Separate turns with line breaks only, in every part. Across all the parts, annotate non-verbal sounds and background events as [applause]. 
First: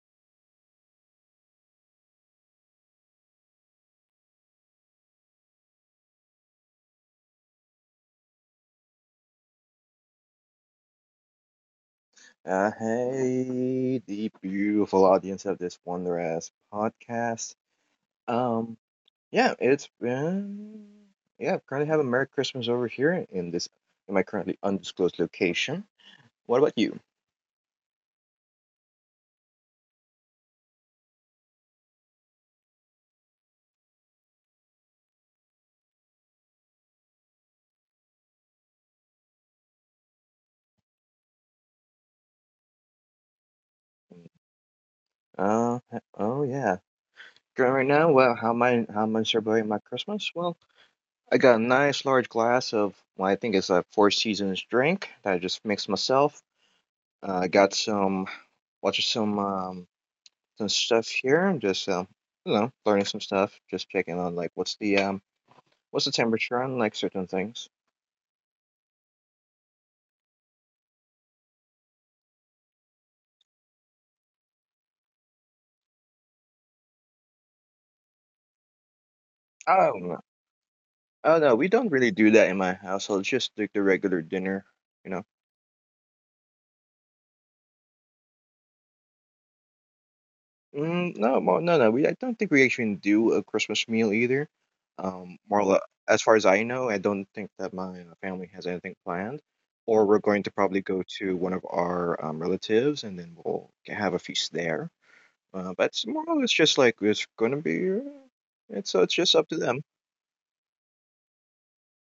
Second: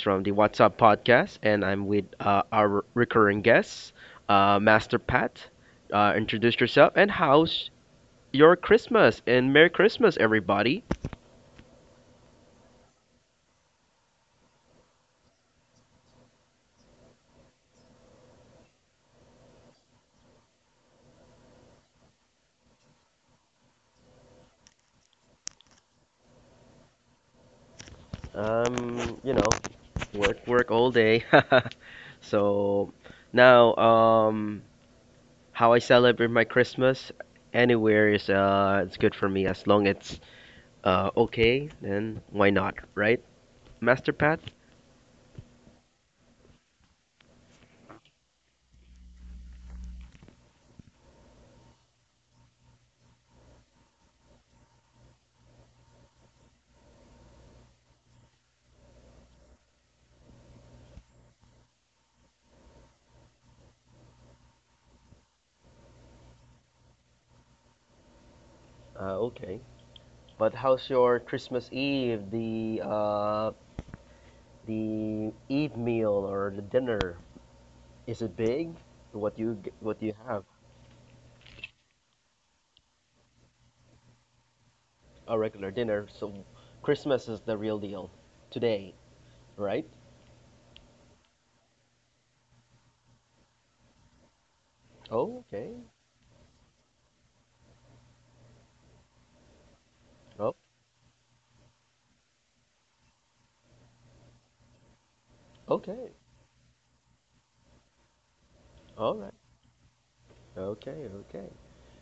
from the What's Up podcast, and I'm with our recurring guest, Master Pat. Introduce yourself and how's your Christmas? And Merry Christmas, everybody.
Hey, the beautiful audience of this wondrous podcast. Um, yeah, it's been yeah. Currently have a Merry Christmas over here in this in my currently undisclosed location. What about you?
Um, you know, work, work all day. [laughs] So now, how I celebrate my Christmas anywhere is it's good for me as long it's okay. Then why not, right, Master Pat?
Uh, oh, yeah. Currently right now, well, how am I celebrating my Christmas? Well, I got a nice large glass of, well, I think it's a Four Seasons drink that I just mixed myself. I got some watched some stuff here. I'm just learning some stuff. Just checking on, like, what's the temperature on, like, certain things.
Okay. But how's your Christmas Eve, the Eve meal or the dinner? Is it big? What you
Oh,
what
no,
you have?
oh, no, we don't really do that in my household. It's just like the regular dinner, you know.
A regular dinner. So Christmas is the real deal today, right?
Mm, no, no, no. We I don't think we actually do a Christmas meal either. Um,
Oh,
more li-
okay.
as far as I know, I don't think that my family has anything planned. Or we're going to
Oh,
probably go to one of our relatives, and then have a feast there. But
okay.
tomorrow, it's just like it's gonna be. It's so it's
All
just
right.
up to them.
Okay, okay.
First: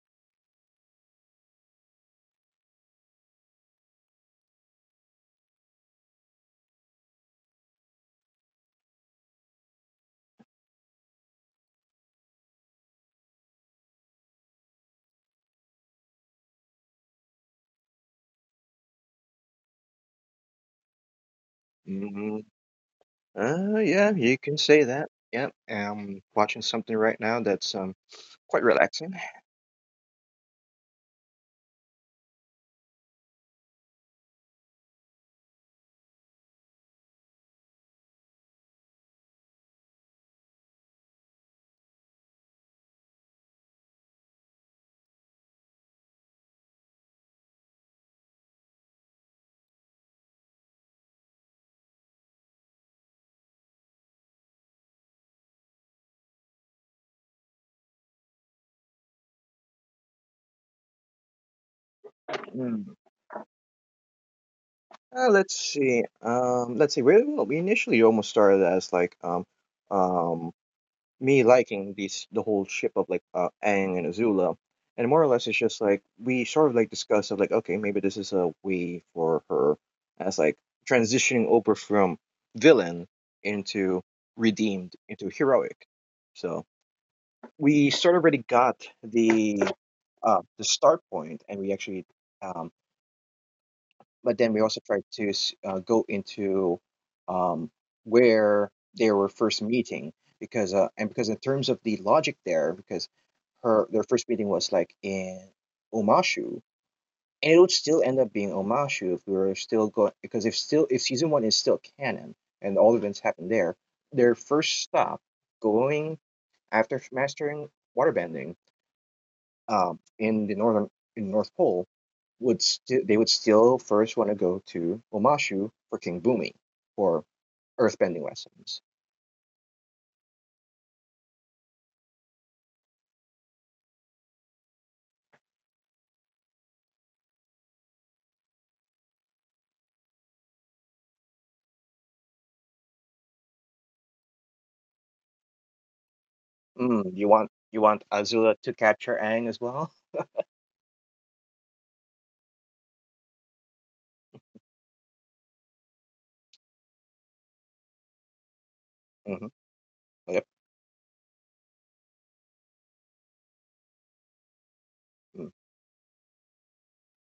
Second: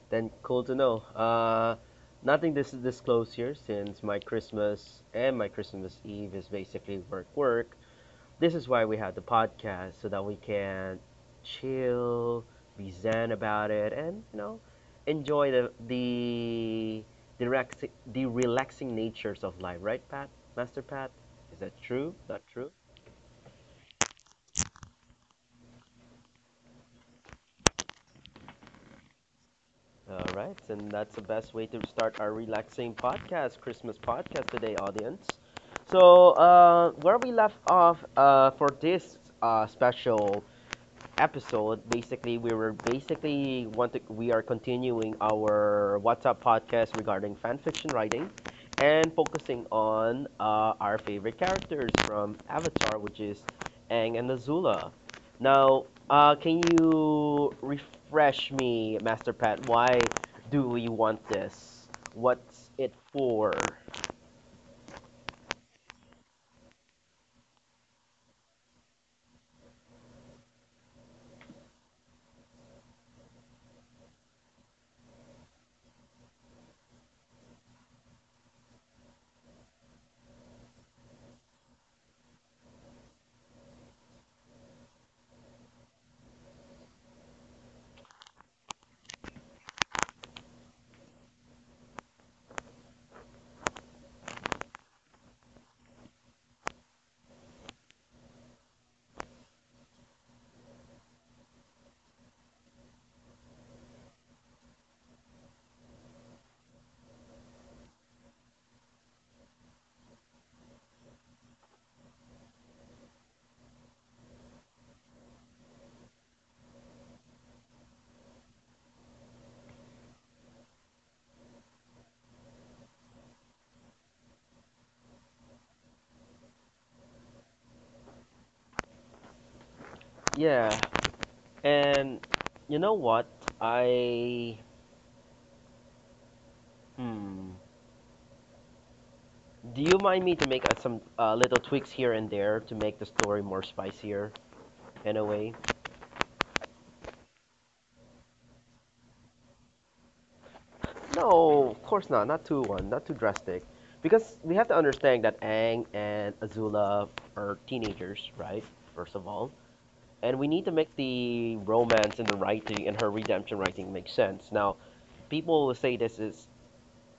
Then cool to know. Nothing this is disclosed here since my Christmas and my Christmas Eve is basically work work. This is why we have the podcast so that we can chill, be zen about it, and enjoy the relaxing natures of life. Right, Pat? Master Pat? Is that true?
Mm,
Not true?
yeah, you can say that. Yeah, I'm watching something right now that's quite relaxing.
All right, and that's the best way to start our relaxing podcast, Christmas podcast today, audience. So, where we left off for this special episode, basically we were basically want to, we are continuing our WhatsApp podcast regarding fan fiction writing and focusing on our favorite characters from Avatar, which is Aang and Azula. Now, can you refresh me, Master Pat? Why do we want this? What's
Mm.
it for?
Let's see. Let's see. Where Well, we initially almost started as, like, um me liking the whole ship of, like, Aang and Azula. And more or less it's just like we sort of like discuss of like, okay, maybe this is a way for her as, like, transitioning over from villain into redeemed into heroic. So we sort of already got the start point, and we actually um but then we also tried to go into, um, where they were first meeting, because in terms of the logic there, because her their first meeting was like in Omashu, and it would still end up being Omashu if we were still going, because if season one is still canon and all events happen there, their first stop going after mastering waterbending, in the northern in North Pole, they would still first want to go to Omashu for King Bumi for earthbending lessons.
Yeah, and you know what? I hmm. Do you mind me to make some little tweaks here and there to make the story more spicier in a way?
You want Azula to capture Aang as well?
No, of course not. Not too one, not too drastic, because we have to understand that Aang and Azula are teenagers, right? First of
Hmm.
all, and
Yep.
we need to make the romance and the writing and her redemption writing make sense. Now,
Mm.
people will say this is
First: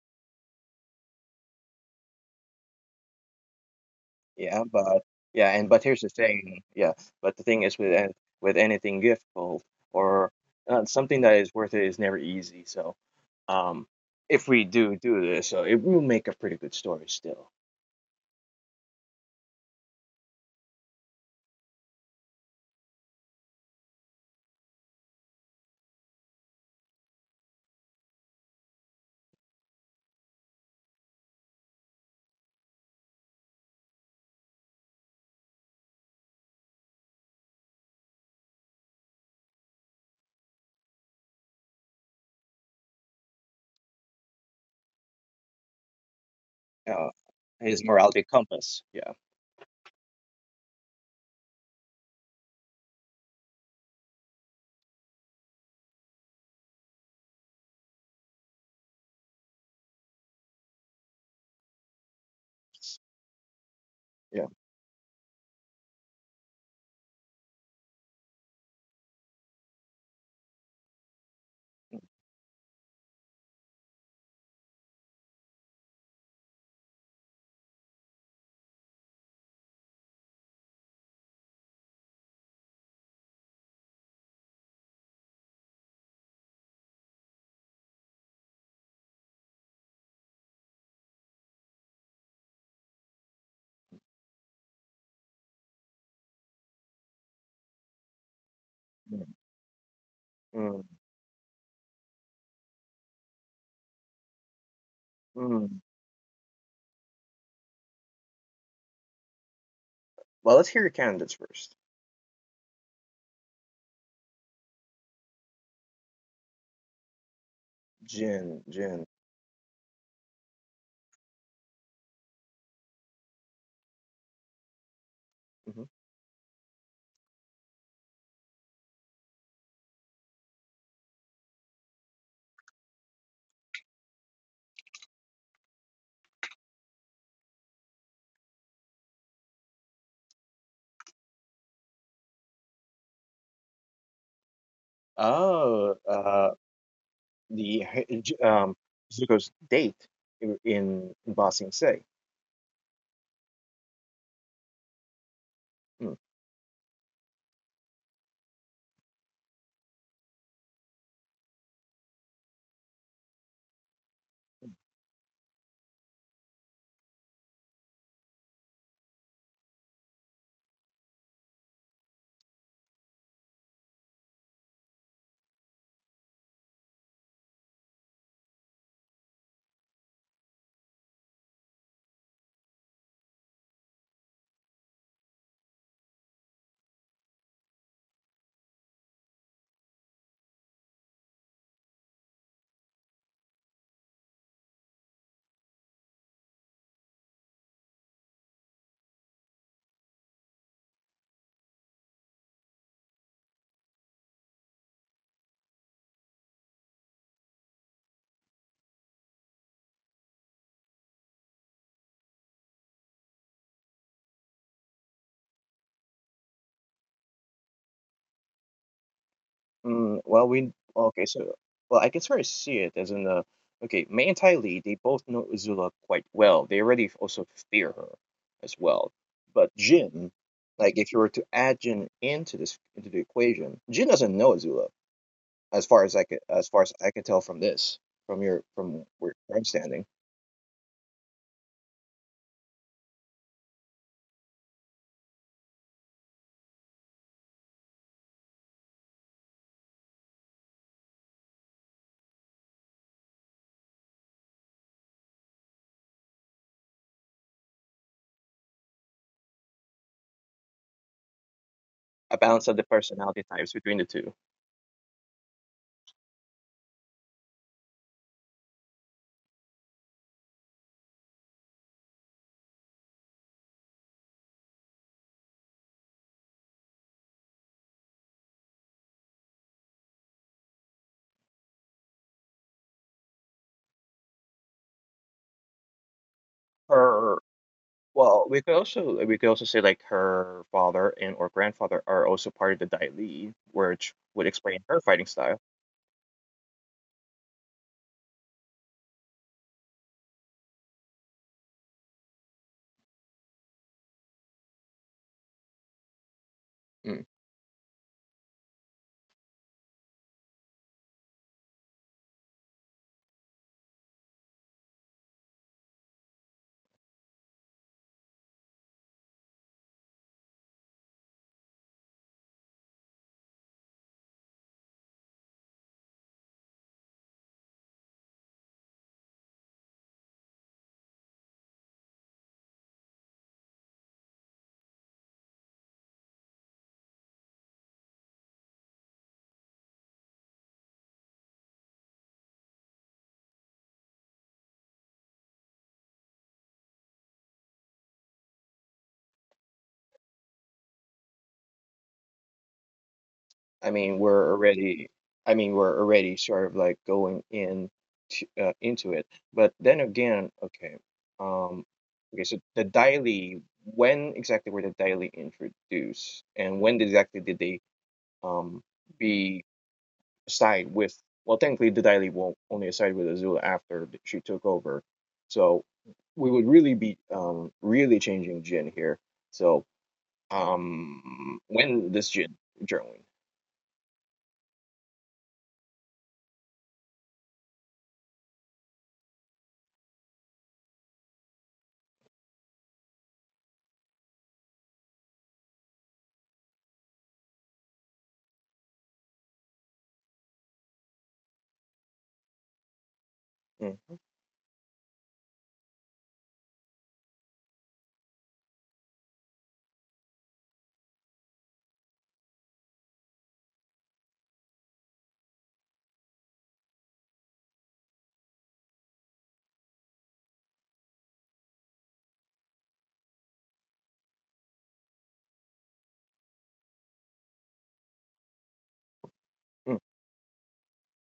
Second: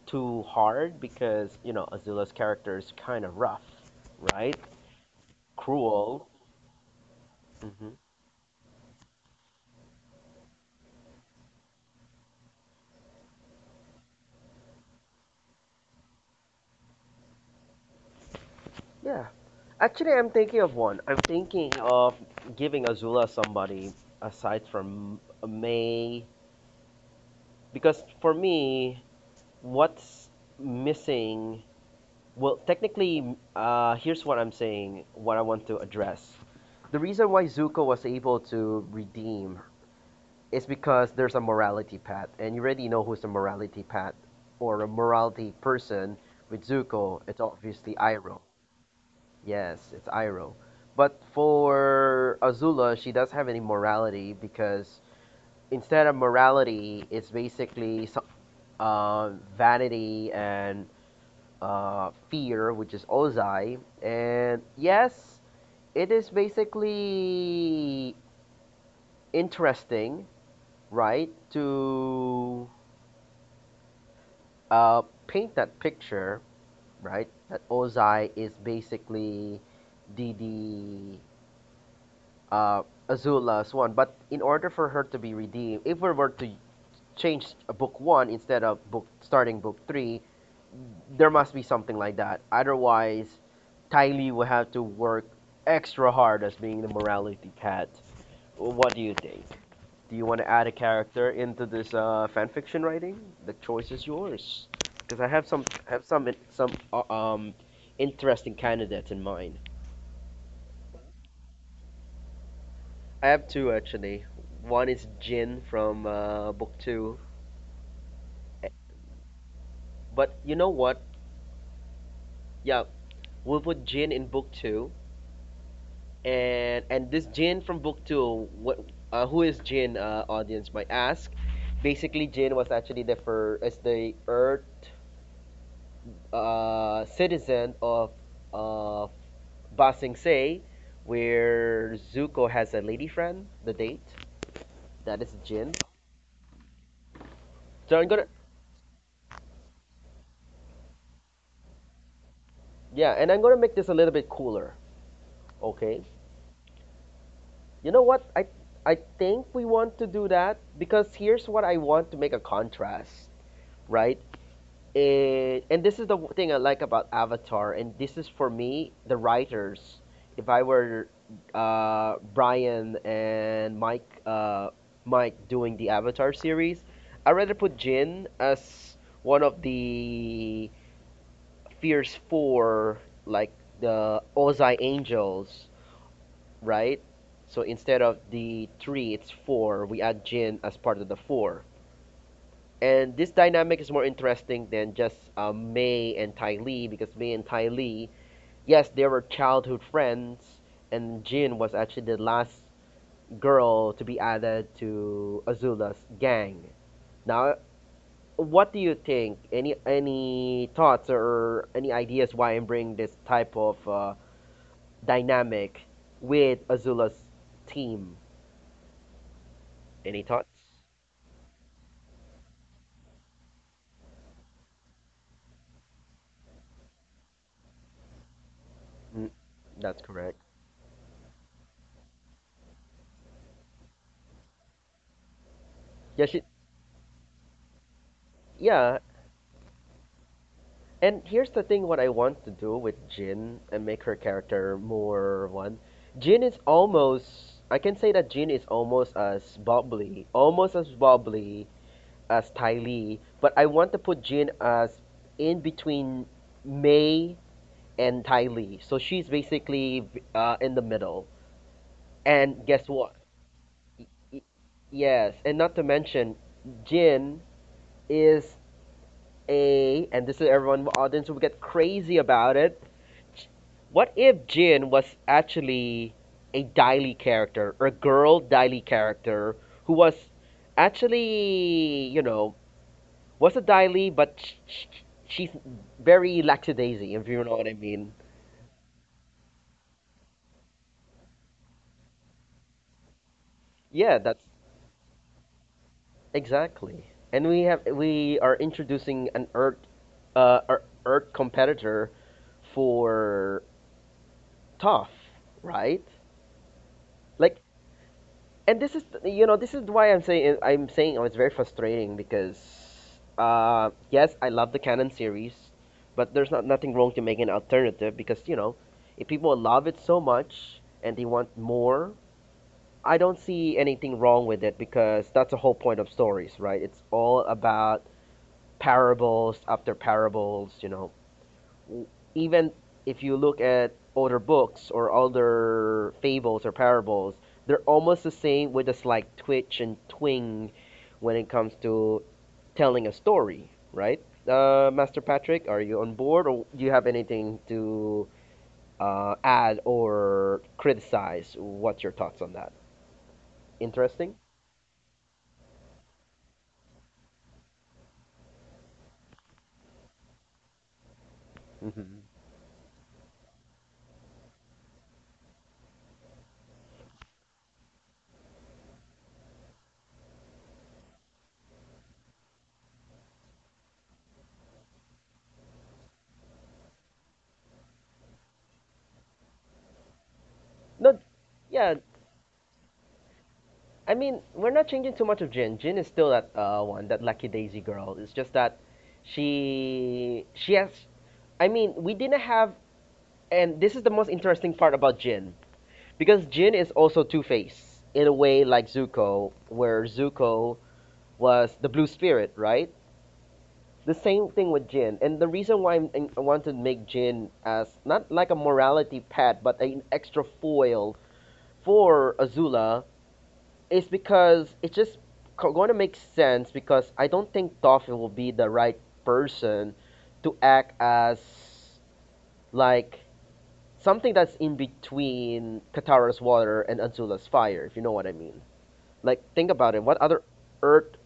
too hard because you know Azula's character is kind of rough, right?
Yeah, but yeah, and but here's the
Cruel.
thing. Yeah, but the thing is
Mhm.
with anything giftful, or something that is worth it is never easy. So, um, if we do do this, it will make a pretty good story still.
Yeah. Actually, I'm thinking of one. I'm thinking of giving Azula somebody aside from May. Because for me, what's missing. Well, technically, here's what I'm saying, what I want to address. The reason why Zuko was able to redeem is because there's a morality path, and you already know who's a morality path or a morality person with
Uh,
Zuko. It's
his
obviously
morality
Iroh.
compass. Yeah.
Yes, it's Iroh. But for Azula, she does have any morality because instead of morality, it's basically uh, vanity and fear, which is Ozai. And yes, it is basically interesting, right, to paint that picture, right, that Ozai is basically the uh, Azula Swan. But in order for her to be redeemed, if we were to change book one instead of book starting book three, there must be something like that. Otherwise, Tylee will have to work extra hard as being the morality cat. What do you
Mm,
think? Do you want to add a
mm,
character into this fanfiction writing? The choice is yours. Because I have
mm.
some interesting candidates in mind.
Well, let's hear your candidates first.
I have two actually. One is Jin from book two.
Jin,
Eh,
Jin.
but you know what? Yeah, we'll put Jin in book two,
Hmm.
and this Jin from book two, who is Jin? Audience might ask. Basically, Jin was actually the for as the Earth citizen of uh, Ba Sing Se, where Zuko has a lady friend. The date that is Jin.
Oh, the
So I'm
h- j-
gonna
um, Zuko's date, in Ba Sing Se.
Yeah, and I'm gonna make this a little bit cooler.
Mm,
Okay, you know what? I think we want to do that because here's what I want to make a contrast, right? And this is the thing I like about Avatar, and this is for me the writers. If I were Brian and Mike doing the Avatar series, I'd rather put Jin as one of the Fierce Four, like the Ozai Angels, right? So instead of the three, it's four. We add Jin as part of the four. And this dynamic is more interesting than just May and Ty Lee because Mei and Ty Lee, yes, they were childhood friends, and Jin was actually the last girl to be added to Azula's gang. Now, what do you think? Any thoughts or any ideas why I'm bringing this type of dynamic with Azula's team?
mm. Well, we
Any
okay. So,
thoughts?
well, I can sort of see it as in, okay, Mei and Tai Lee. They both know Uzula quite well. They already also fear her as well. But
Mm,
Jin,
that's
like, if you
correct.
were to add Jin into the equation, Jin doesn't know Azula, as far as
Yeah, she.
I can tell from this, from where
Yeah,
I'm standing.
and here's the thing: what I want to do with Jin and make her character more one. Jin is almost. I can say that Jin is almost as bubbly as Ty Lee, but I want to put Jin as in between May and Ty Lee. So she's basically in the middle.
A balance of the
And guess
personality
what?
types between the two.
Y- y- Yes, and not to mention, Jin is a and this is everyone in the audience will get crazy about it. What if Jin was actually a Daily character, or a girl Daily character who was actually, was a Daily, but she's very
Her,
lackadaisy, if you know what I
well,
mean.
we could also say, like, her father and or grandfather are also part of the Dai Li, which would
Yeah,
explain
that's
her fighting style.
exactly. And we are introducing an uh, a Earth competitor for Toph, right?
Mm.
Like, and this is why I'm saying oh, it's very frustrating because yes, I love the canon series, but there's not nothing wrong to make an alternative because you know if people love it so much and they want more, I don't see anything wrong with it because that's the whole point of stories, right? It's all about parables after parables, even if you look at older books or older fables or parables, they're almost the same with a slight twitch and twing when it comes to telling a story, right? Master Patrick, are you on board or do you have anything to add or criticize? What's your thoughts on that?
I mean, we're
Interesting?
already, I mean, we're already sort of like going into it, but then again, okay, um, okay, so
Mm-hmm.
the Dai Li, when exactly were the Dai Li introduced, and when exactly did they, um, be side with. Well, technically, the Daily will only side with Azula after she took over, so we would really changing Jin here. So,
No,
when
yeah,
this Jin journaling?
I mean, we're not changing too much of Jin. Jin is still that one, that Lucky Daisy girl. It's just that she has. I mean, we didn't have, and this is the most interesting part about Jin because Jin is also Two Face in a way like Zuko, where Zuko was the Blue Spirit, right?
Mm,
The same thing with Jin, and the reason why I want to make Jin as not like a morality pet, but an extra foil for Azula. It's because it's just going to make sense because I don't think Dolphin will be the right person to act as like something that's in between Katara's water and Azula's fire, if you know what I mean. Like, think about
mm,
it. What other Earth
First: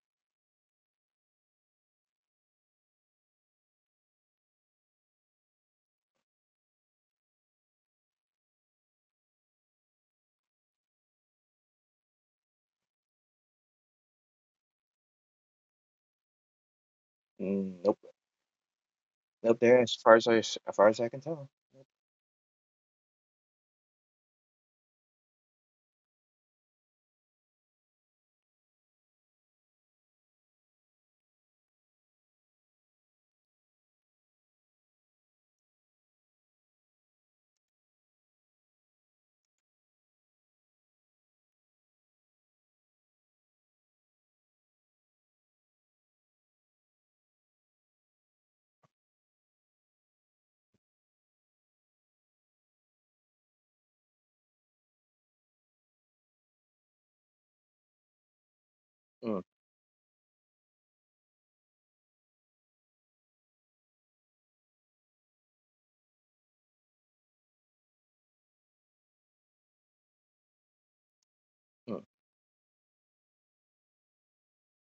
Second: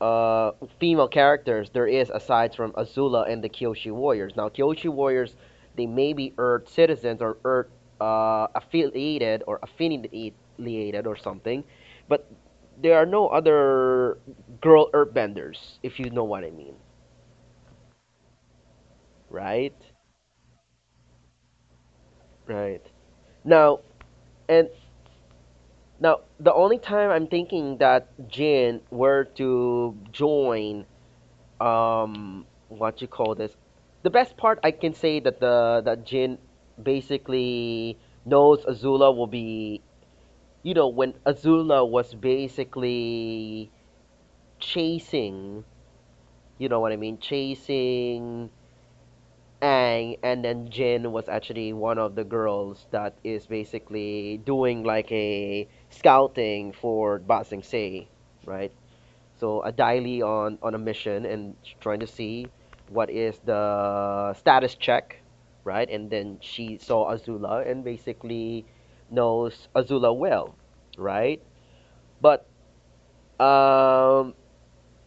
uh, female characters there is aside from Azula and the Kyoshi Warriors. Now, Kyoshi Warriors, they may be Earth citizens or Earth affiliated or something, but there are no other girl Earthbenders, if you know what I mean,
mm, nope, nope.
right?
There, as far as I can tell.
Right. Now, and now the only time I'm thinking that Jin were to join what you call this, the best part I can say that the that Jin basically knows Azula will be, you know, when Azula was basically chasing, you know what I mean, chasing ang and then Jin was actually one of the girls that is basically doing like a scouting for Ba Sing Se, right?
Mm,
So a daily on a mission and trying to see what is the status check, right? And then she saw Azula and basically knows Azula well, right?
mm,
But um,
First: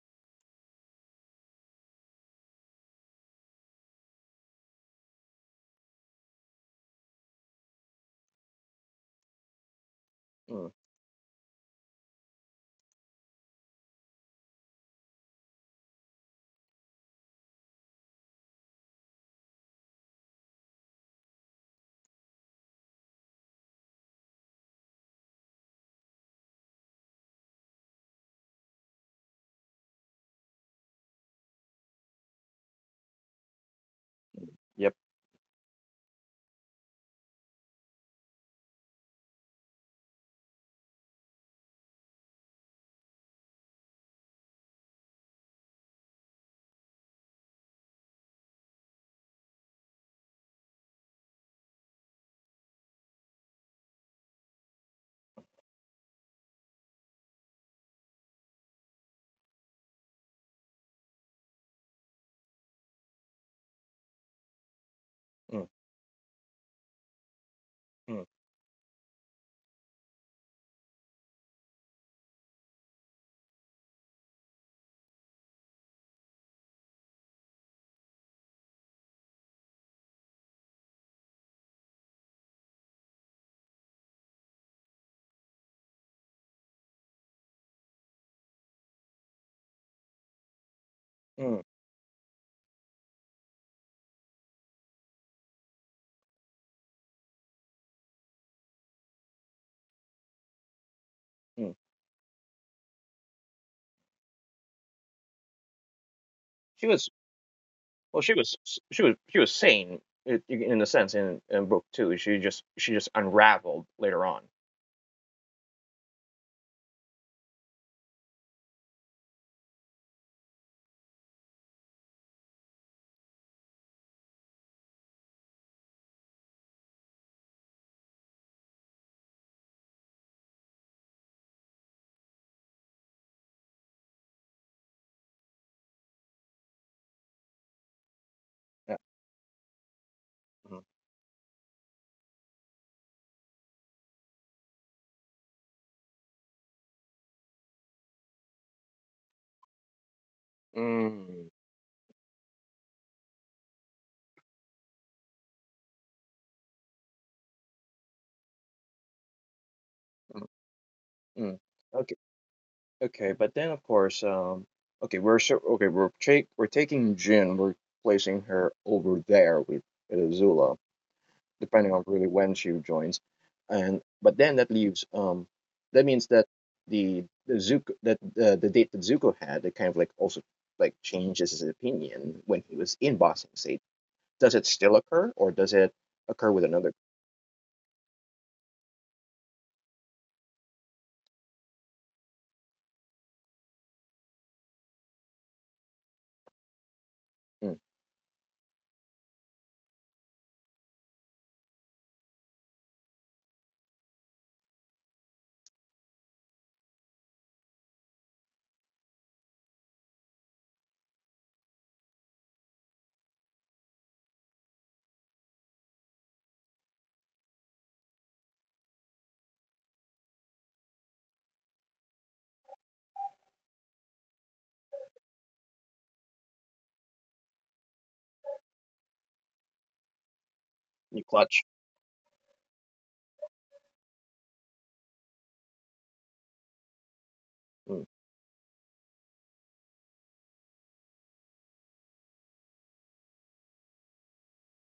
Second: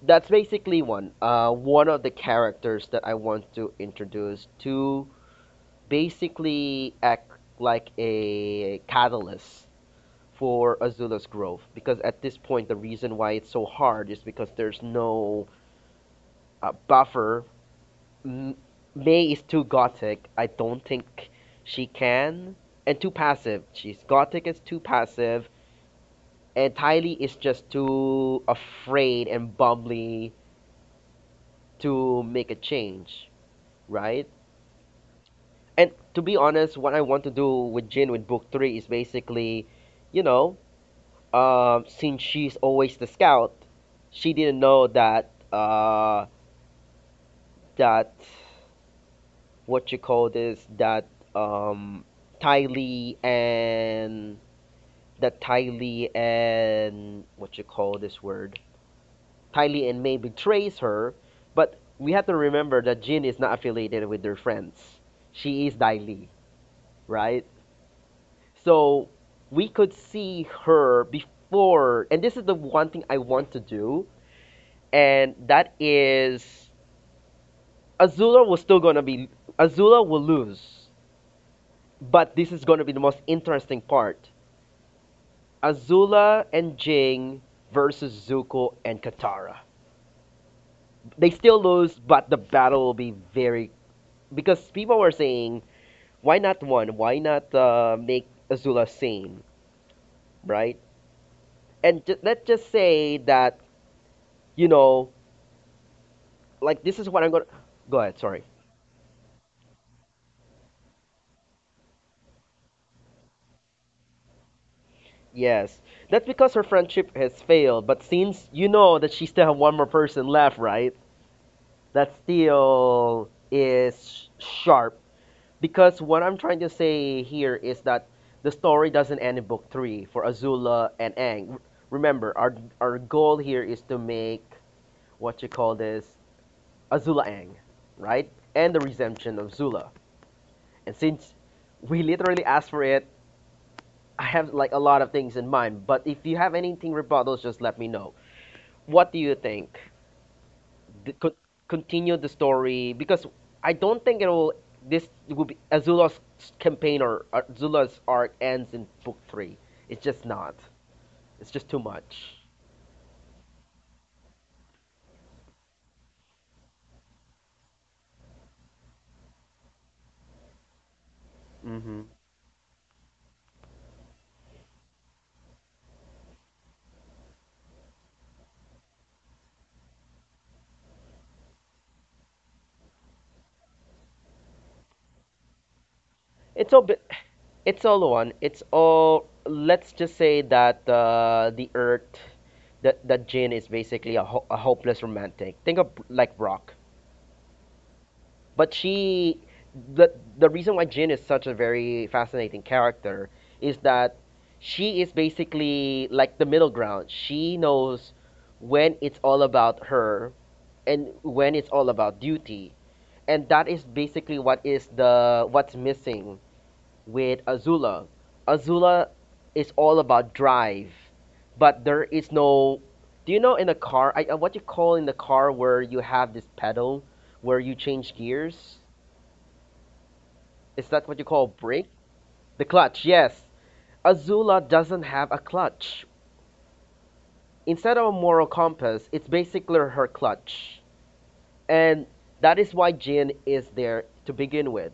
that's basically one of the characters that I want to introduce to basically act like a catalyst
mm,
for Azula's growth because at this point the reason why it's so hard is because there's no buffer. M- May is too gothic. I don't think she can. And too passive. She's gothic is too passive. And Tylee is just too afraid and bumbly to make a change, right?
yep.
And to be honest, what I want to do with Jin with book three is basically, you know, since she's always the scout, she didn't know that that what you call this, that um Ty Lee and that Ty Lee and what you call this word Ty Lee and May betrays her, but we have to remember that Jin is not affiliated with their friends.
Mm,
She is Ty Lee, right?
mm,
So we could see her before, and this is the one thing I want to do, and that is Azula was still gonna be Azula will lose, but this is gonna be the most interesting part. Azula and Jing versus Zuko and Katara. They still
mm,
lose, but the battle will be very, because people were saying, why not one? Why not make Azula sane, right?
mm.
And let's just say that you know, like,
She
this
was
is what I'm gonna. Go ahead.
Well, She
Sorry.
was she was she was sane in a sense, in book two. She just unraveled later on.
Yes, that's because her friendship has failed. But since you know that she still have one more person left, right? That still is sharp. Because what I'm trying to say here is that the story doesn't end in book three for Azula and Aang. Remember, our goal here is to make what you call this Azula Aang, right? And the
Yeah.
redemption of Zula.
Mhm.
And since we literally asked for it, I have like a lot of things in mind. But if you have anything rebuttals, just let me know. What do you think? the, co-
Mm,
Continue the story because I don't think it will. This will be Azula's campaign or Azula's arc ends in book three. It's just
mm,
not. It's
mm.
just too
Okay,
much.
okay, but then of course, okay, we're so okay, we're take we're taking Jin, we're placing her over there with Zula, depending on really when she joins. And but then that means that the Zuko, the date that Zuko had, it kind of like also like changes his opinion when he was in Boston State. Does it still occur, or does it occur with
It's all.
another.
bit- It's all one. It's all. Let's just say that the Earth, that Jin is basically a hopeless romantic. Think of like Brock.
mm,
But she, the reason why Jin is such a very fascinating character is that she is basically like the middle ground. She knows when it's all about her and when it's all about duty. And that is basically what is the what's missing with Azula. Azula is all about drive, but there is no, do you know in a car, I, what you call in the car where you have this pedal where you change gears? Is that what
New
you call
clutch?
break? The clutch, yes. Azula doesn't have a clutch. Instead
Mm,
of a moral compass, it's basically her clutch. And that is why Jin is there to begin with.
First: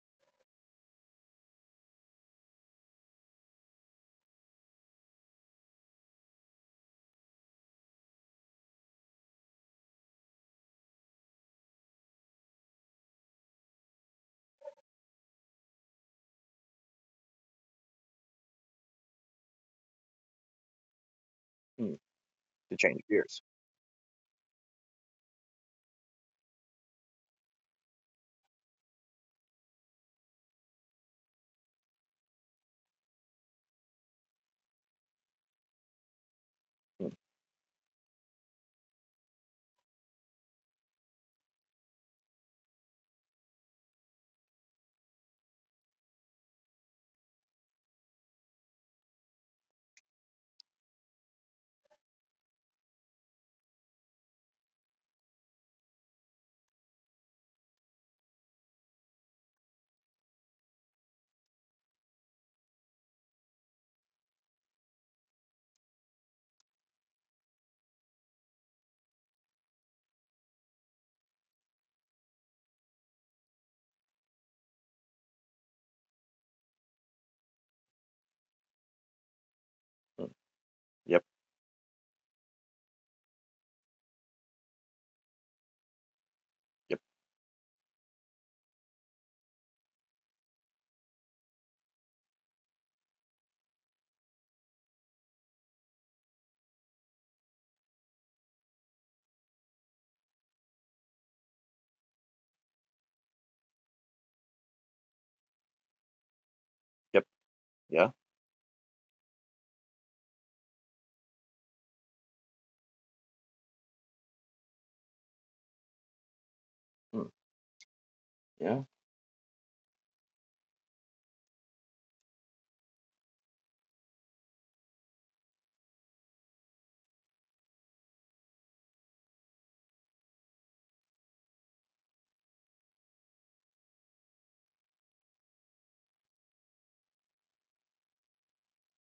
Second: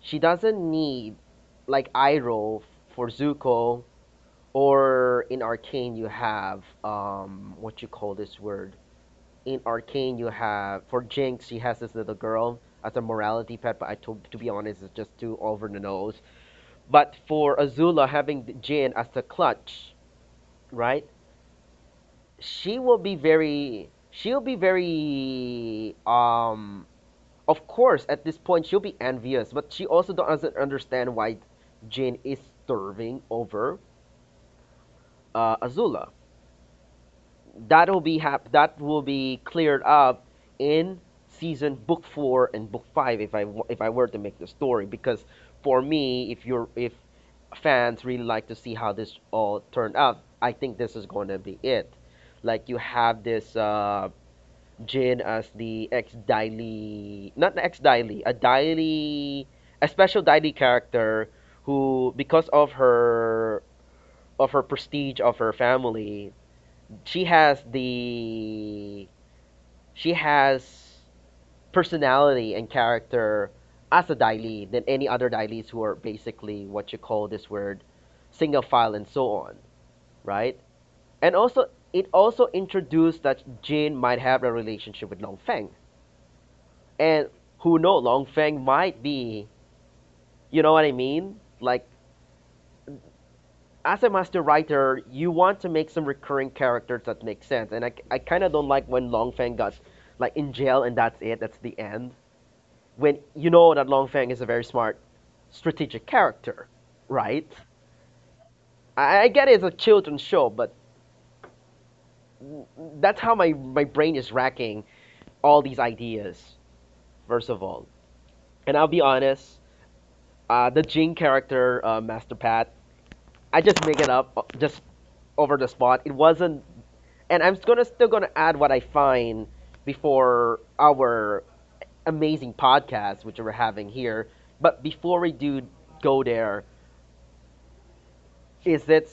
She doesn't need like Iroh for Zuko, or in Arcane you have what you call this word. In Arcane you have, for Jinx she has this little girl as a morality pet, but I, to be honest it's just too over the nose. But for Azula having Jin as the clutch, right?
mm, to
She will
change
be
gears.
very she'll be very, of course at this point she'll be envious, but she also doesn't understand why Jin is starving over Azula.
Mm,
That will be cleared up in season book four and book five, if I were to make the story. Because for me, if fans really like to see how this all turned out, I think this is going to be it. Like you have this Jin as the ex Daily not an ex Daily, a Daily, a special Daily character, who because of her, of her prestige, of her family, she has the she has personality and character as a Daili than any other Dailis who are basically what you call this word, single file and so on,
mm.
right?
Yep.
And also it also introduced that Jin might have a relationship with Long Feng.
Yep.
And who know, Long Feng might be, you know what I mean? Like, as a master writer, you want to make some recurring characters that make sense. And I kind of don't like when Longfang got like in jail and that's it. That's the end. When you know that Longfang is a very smart, strategic character,
Yep.
right?
Yeah.
I get it's a children's show, but that's how my brain is racking all these ideas.
Mm,
First of all, and
yeah.
I'll be honest, the Jing character, Master Pat, I just make it up just over the spot. It wasn't, and I'm gonna still gonna add what I find before our amazing podcast, which we're having here. But before we do go there, is it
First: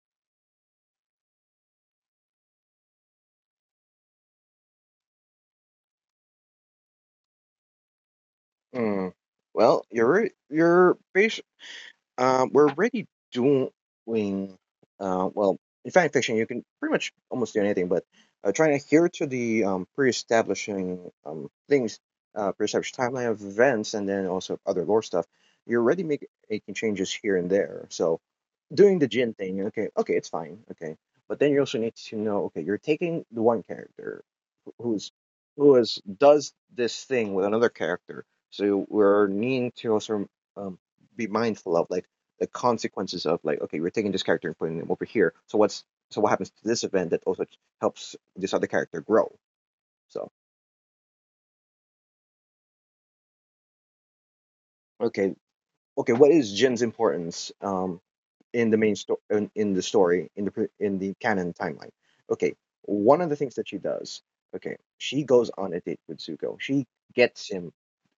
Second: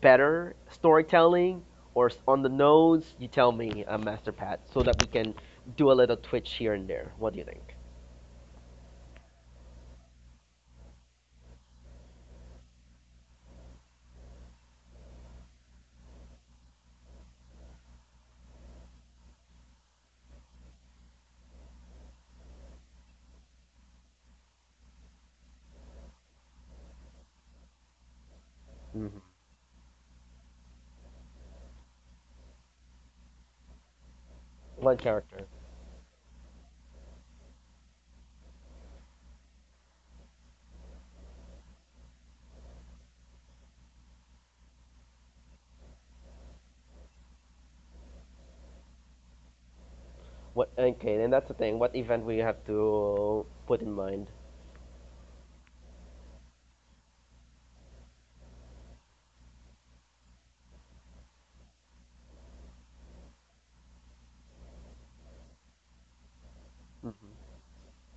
better storytelling or on the nose? You tell me, Master Pat, so that we can do a little twitch here and there. What do you think?
Mm. Well, you're bas- we're already doing, well, in fan fiction. You can pretty much almost do anything, but trying to adhere to the, pre-establishing, things, pre-established timeline of events, and then also other lore stuff. You're already making changes here and there. So doing the
hmm
Jin thing, okay, okay, it's fine, okay. But then you also need to know, okay, you're taking the one character
One
who's
character.
who is does this thing with another character. So we're needing to also, um, be mindful of, like, the consequences of, like, okay, we're taking this character and putting them over here. So what's so what happens to this event that also helps this other character grow? So,
What? Okay, then that's the thing. What event we have to put in mind?
okay, okay, what is Jin's importance? In the main story, in the story, in the canon timeline. Okay, one of the things that she does, okay, she goes on a date with Zuko, she gets
hmm
him.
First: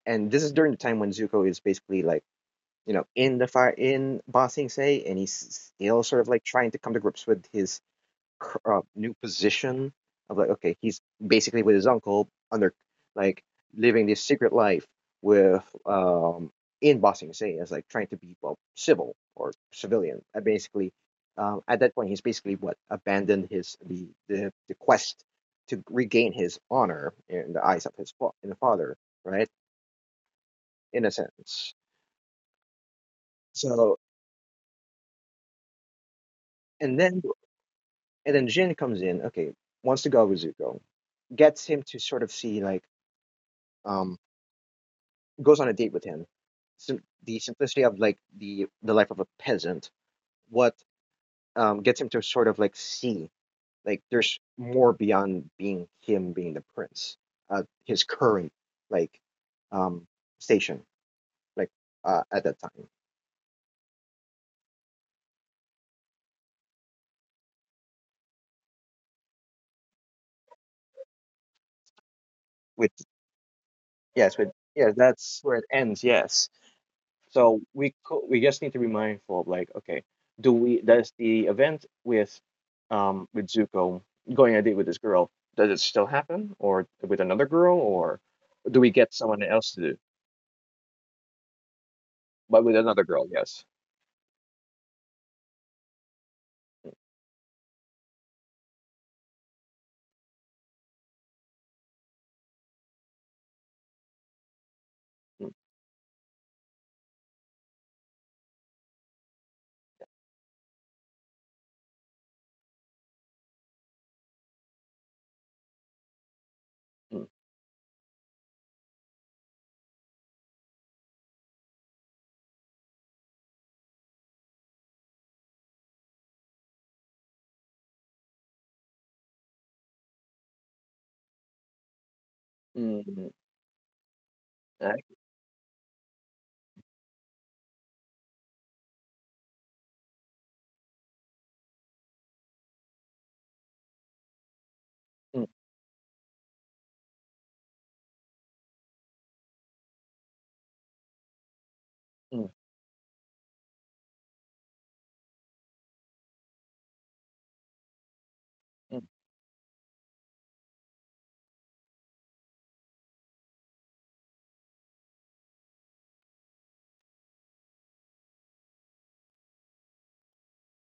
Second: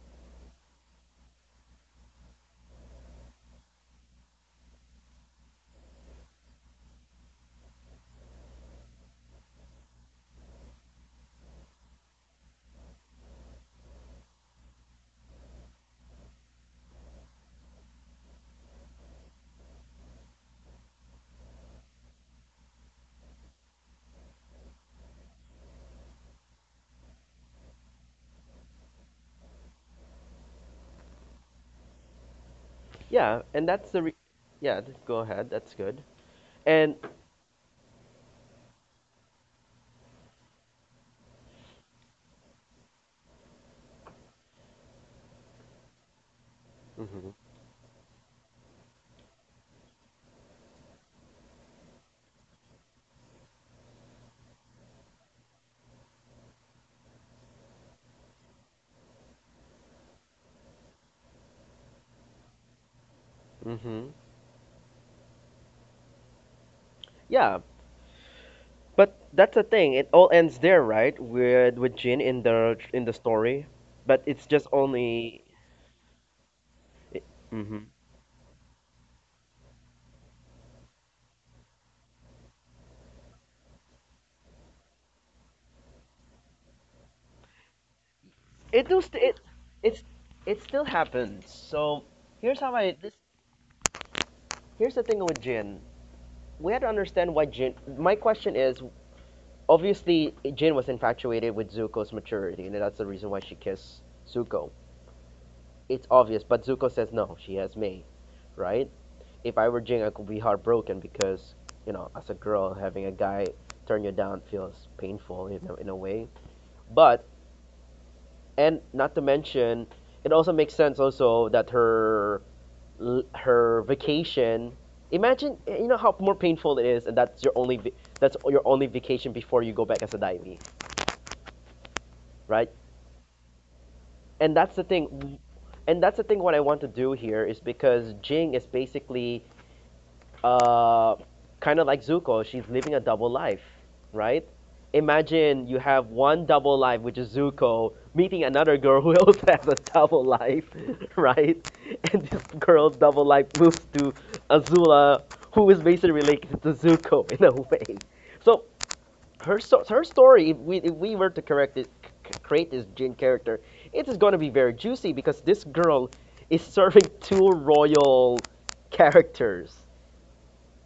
And this is during the time when Zuko is basically like, in the fire in Ba Sing Se, and he's still sort of like trying to come to grips with his new position of like, okay, he's basically with his uncle, under like living this secret life with in Bossing Say, as like trying to be, well, civil or civilian. I basically, at that point, he's basically what abandoned his the quest to regain his honor in the eyes of his in the father, right, in a sense.
Yeah, and
So
yeah, go ahead. That's good. And
and then and then Jin comes in, okay, wants to go with Zuko, gets him to sort of see, like, um goes on a date with him. The simplicity of, like, the life of a peasant. What Gets him to sort of like see, like, there's more beyond being the prince. His current, like, um, station, like, at that time.
hmm yeah, but that's the thing. It all ends there, right? With Jin
Which
in the story, but
Yes,
it's
with
just
yeah, that's
only.
where it ends. Yes. So
Mm-hmm.
we just need to be mindful of like, okay, do we does the event with, with Zuko going on a date with this girl, does it still happen, or with another girl, or do
It
we
do
get
st- it
someone else to do?
it's it still happens. So
But
here's how
with
I
another
this
girl, yes.
here's the thing with Jin. We had to understand why Jin. My question is, obviously Jin was infatuated with Zuko's maturity, and that's the reason why she kissed Zuko.
Mm,
It's obvious, but Zuko says no. She has me, right? If I were Jing, I could be heartbroken because, you know, as a girl, having a guy turn you down feels painful in in a way.
mm,
But, and not to mention, it also makes sense also that her, her vacation. Imagine eh, you know how more painful it is, and that's your only that's your only vacation before you go back as a daimi, right?
mm, mm,
And that's the
I-
thing, and that's the thing. What I want to do here is because Jing is basically uh, kind of like Zuko, she's living a double life, right?
mm,
Imagine you have one double life, which is Zuko, meeting another girl who [laughs] also has a double life, [laughs] right? And
mm,
this girl's double life moves to Azula, who is basically related to Zuko [laughs] in a way. So
mm.
her story, if we were to correct it, create this Jin character, it is going to be very juicy because this girl is serving two royal characters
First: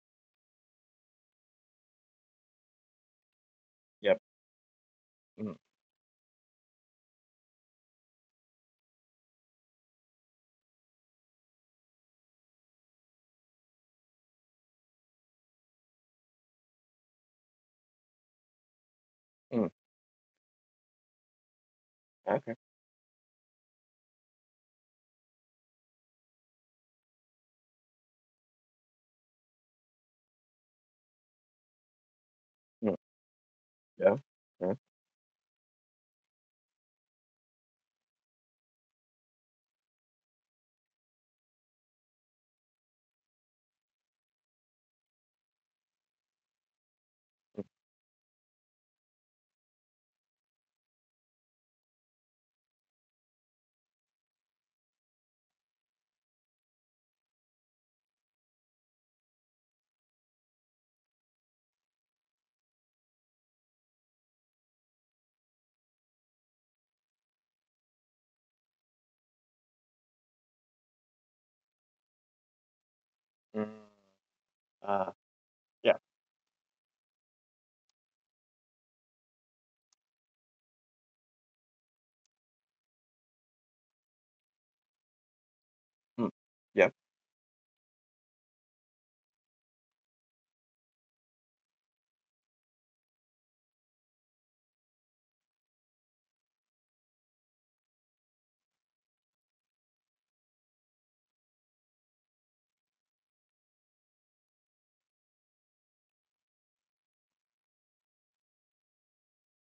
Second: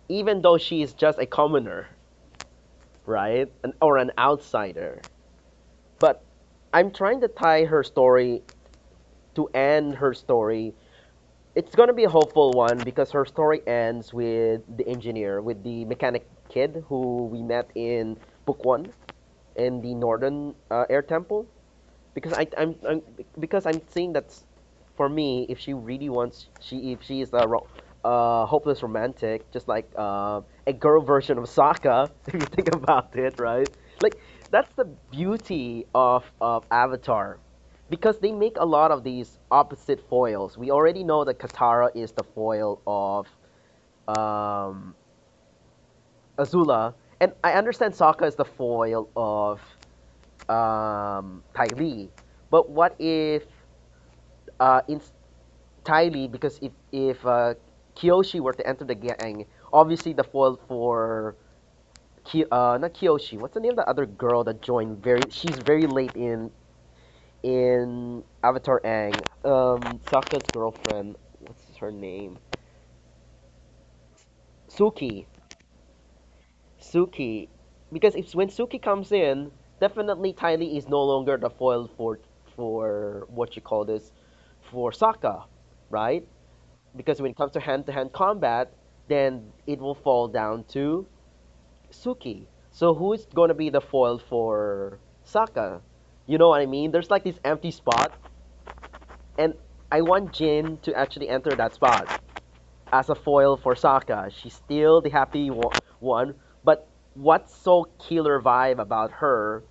even though she is just a commoner, right? An, or an
Yep.
outsider.
Mm,
But I'm trying to tie her story, to end her story. It's going to be a hopeful one because her story ends with the engineer, with the mechanic kid who we met in book one
mm,
in the Northern Air Temple.
okay.
I'm, because I'm saying that for me, if she really wants, she if she is a hopeless romantic, just like a girl version of Sokka, [laughs] if you think
Mm,
about it, right? Like,
yeah.
that's
Yeah.
the beauty of Avatar, because they make a lot of these opposite foils. We already know that Katara is the foil of um, Azula, and I understand Sokka is the foil of Ty Lee. But what if uh, entirely, because if Kyoshi were to enter the gang, obviously the foil for not Kyoshi. What's the name of the other girl that joined? Very, she's very late in Avatar Aang. Sokka's girlfriend. What's her name?
Mm, uh,
Suki.
yeah.
Suki. Because if when Suki comes in, definitely Tylee is no longer the foil for what you call this, for Sokka, right?
Mm, yep.
Because when it comes to hand-to-hand combat, then it will fall down to Suki. So who's gonna be the foil for Saka? You know what I mean? There's like this empty spot, and I want Jin to actually enter that spot as a foil for Saka. She's still the happy one, but what's so killer vibe about her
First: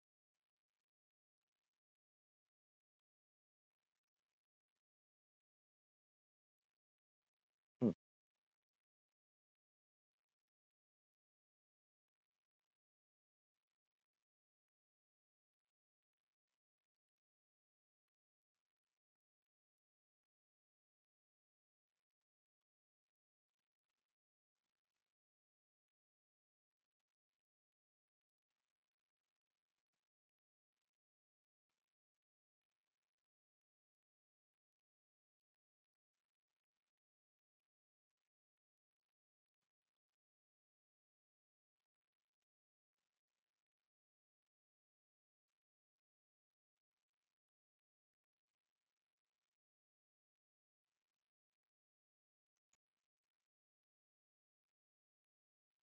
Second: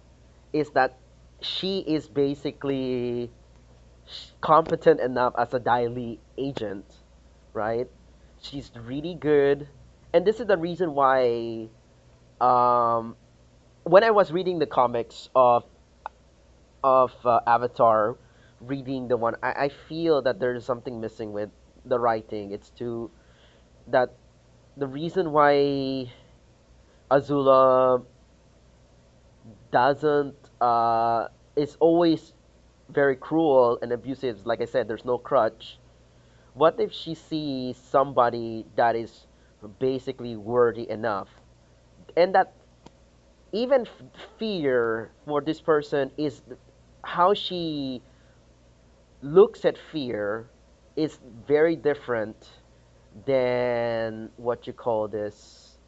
is that she is basically competent enough as a Daily agent, right?
Mm,
She's really good, and this is the reason why. Um, when I was reading the comics of Avatar, reading the one, I feel that there is something missing with the writing. It's too, that the reason why Azula doesn't is always very cruel and abusive. Like I said, there's no crutch. What if she sees somebody that is basically worthy enough? And that even fear for this person is, how she looks at fear is very different than what you call this,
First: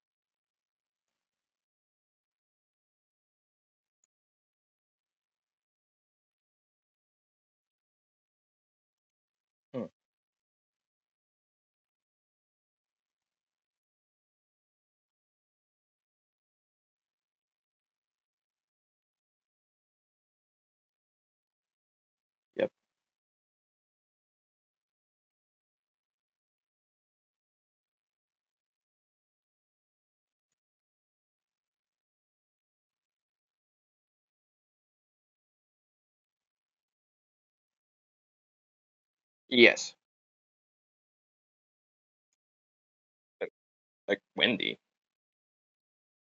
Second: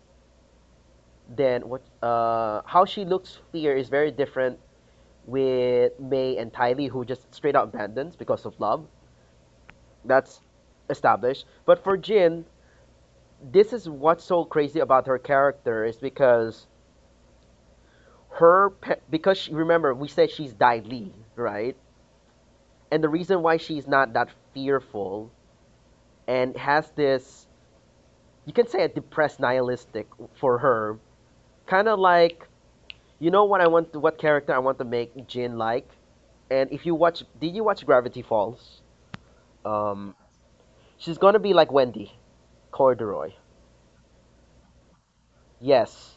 than what how she looks fear is very different with May and Tylee who just straight out abandons because of love.
mm,
That's established, but for Jin, this is what's so crazy about her character, is because because she, remember we said she's Dai Lee, right?
yep.
And the reason why she's not that fearful and has this, you can say a depressed nihilistic, for her, kind of like, you know what I want, to, what character I want to make Jin like? And if you watch, did you watch Gravity Falls?
Yes.
Um, she's gonna be like Wendy Corduroy.
Like like Wendy,
Yes,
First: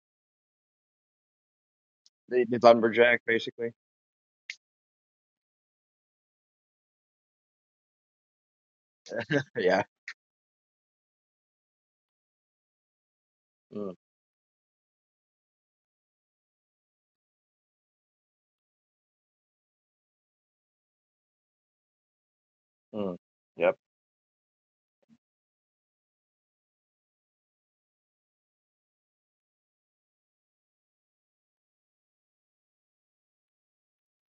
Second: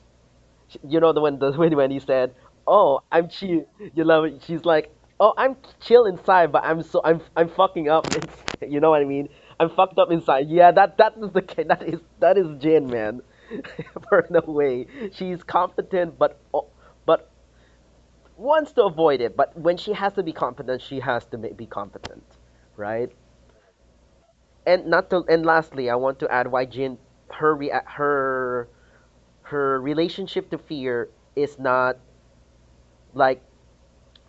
you know the when the [laughs] when he said,
the
"Oh,
lumberjack,
I'm chill,"
basically.
you love it. She's like, "Oh, I'm chill inside, but I'm so I'm fucking up." [laughs] It's, you know what I mean?
[laughs]
I'm
Yeah.
fucked up inside. Yeah, that is that is that is Jin, man. [laughs]
Mm,
Burn away. She's competent, but but wants to avoid it. But when she has to be competent, she has to be competent, right?
mm. Yep.
And not to, and lastly, I want to add why Jin, her her relationship to fear is not like,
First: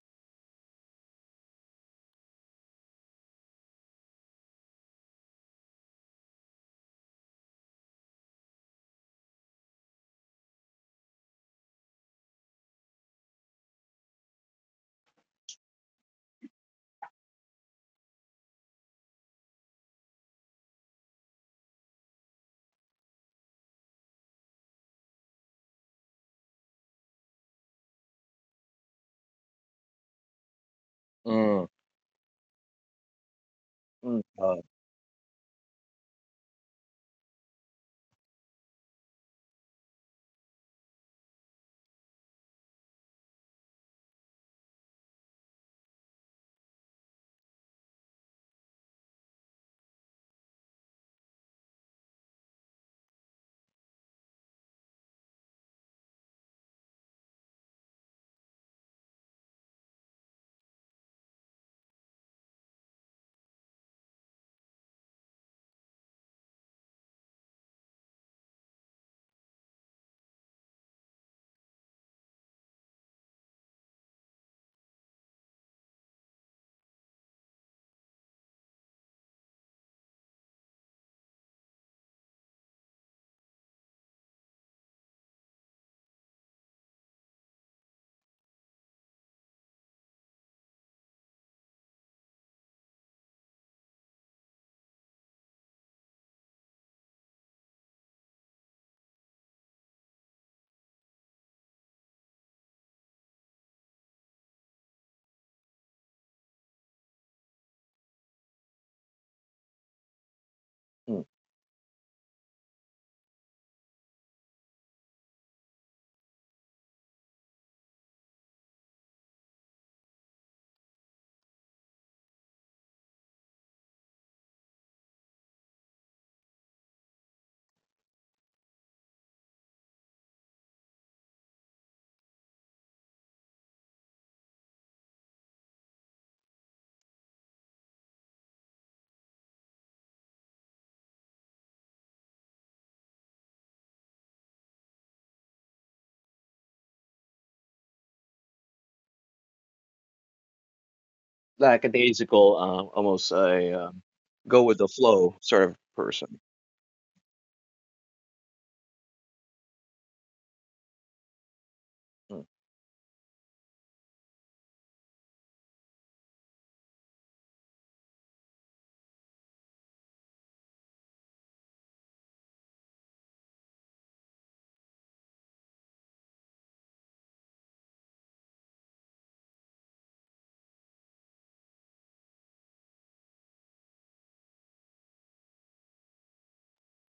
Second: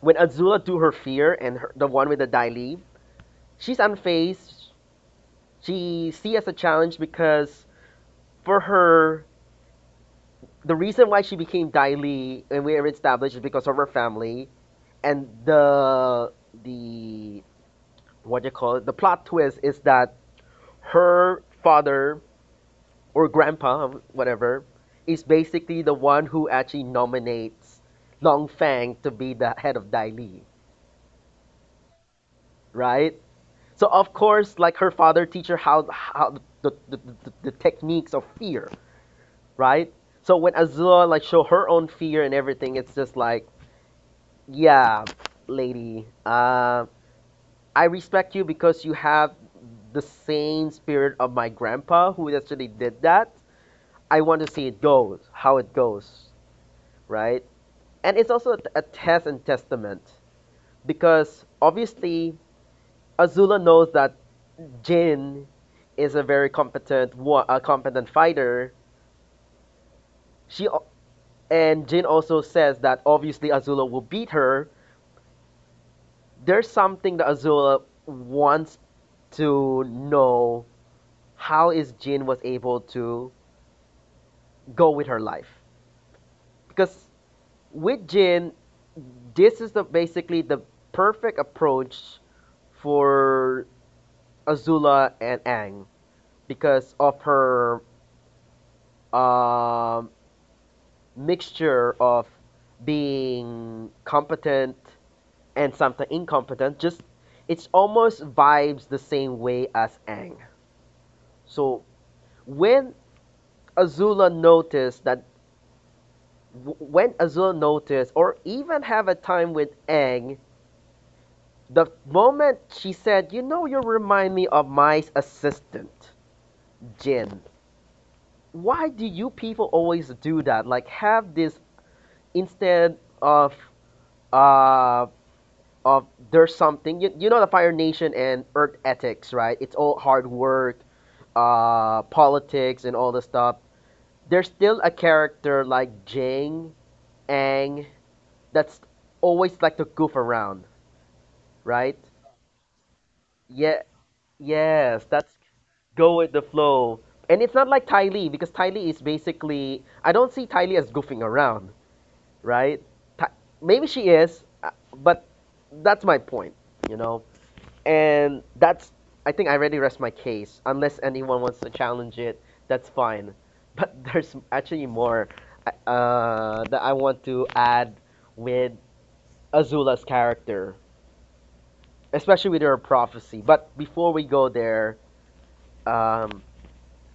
when Azula do her fear and her, the one with the Daily, she's unfazed. She sees as a challenge because for her, the reason why she became Dai Li and we are established is because of her family and the what do you call it the plot twist is that her father or grandpa whatever is basically the one who actually nominates Long Fang to be the head of Dai Li,
Mm.
right? So of
Mm,
course, like her father teach her how the techniques of fear, right? So when Azula like show her own fear and everything, it's just like, yeah, lady, I respect you because you have the same spirit of my grandpa who actually did that. I want to see it goes, how it goes, right? And it's also a test and testament because obviously Azula knows that Jin is a very competent war, a competent fighter. She al- and Jin also says that obviously Azula will beat her. There's something that Azula wants to know how is Jin was able to go with her life because with Jin, this is the basically the perfect approach for Azula and Ang because of her um, mixture of being competent and sometimes incompetent just it's almost vibes the same way as Ang.
mm.
So when Azula noticed that when Azula noticed or even have a time with Ang, the moment she said, "You know, you remind me of my assistant, Jin." Why do you people always do that? Like have this instead of uh of there's something you, you know the Fire Nation and Earth ethics, right? It's all hard work, politics, and all the stuff. There's still a character like Jing Ang that's always like to goof around, right?
Lackadaisical. Almost
Yeah,
a, go with the
yes, that's
flow sort of
go with the
person.
flow. And it's not like Ty Lee because Ty Lee is basically I don't see Ty Lee as goofing around,
Mm.
right? Ty, maybe she is, but that's my point, you know. And that's, I think I already rest my case. Unless anyone wants to challenge it, that's fine. [laughs] But there's actually more that I want to add with Azula's character, especially with her prophecy. But before we go there, um,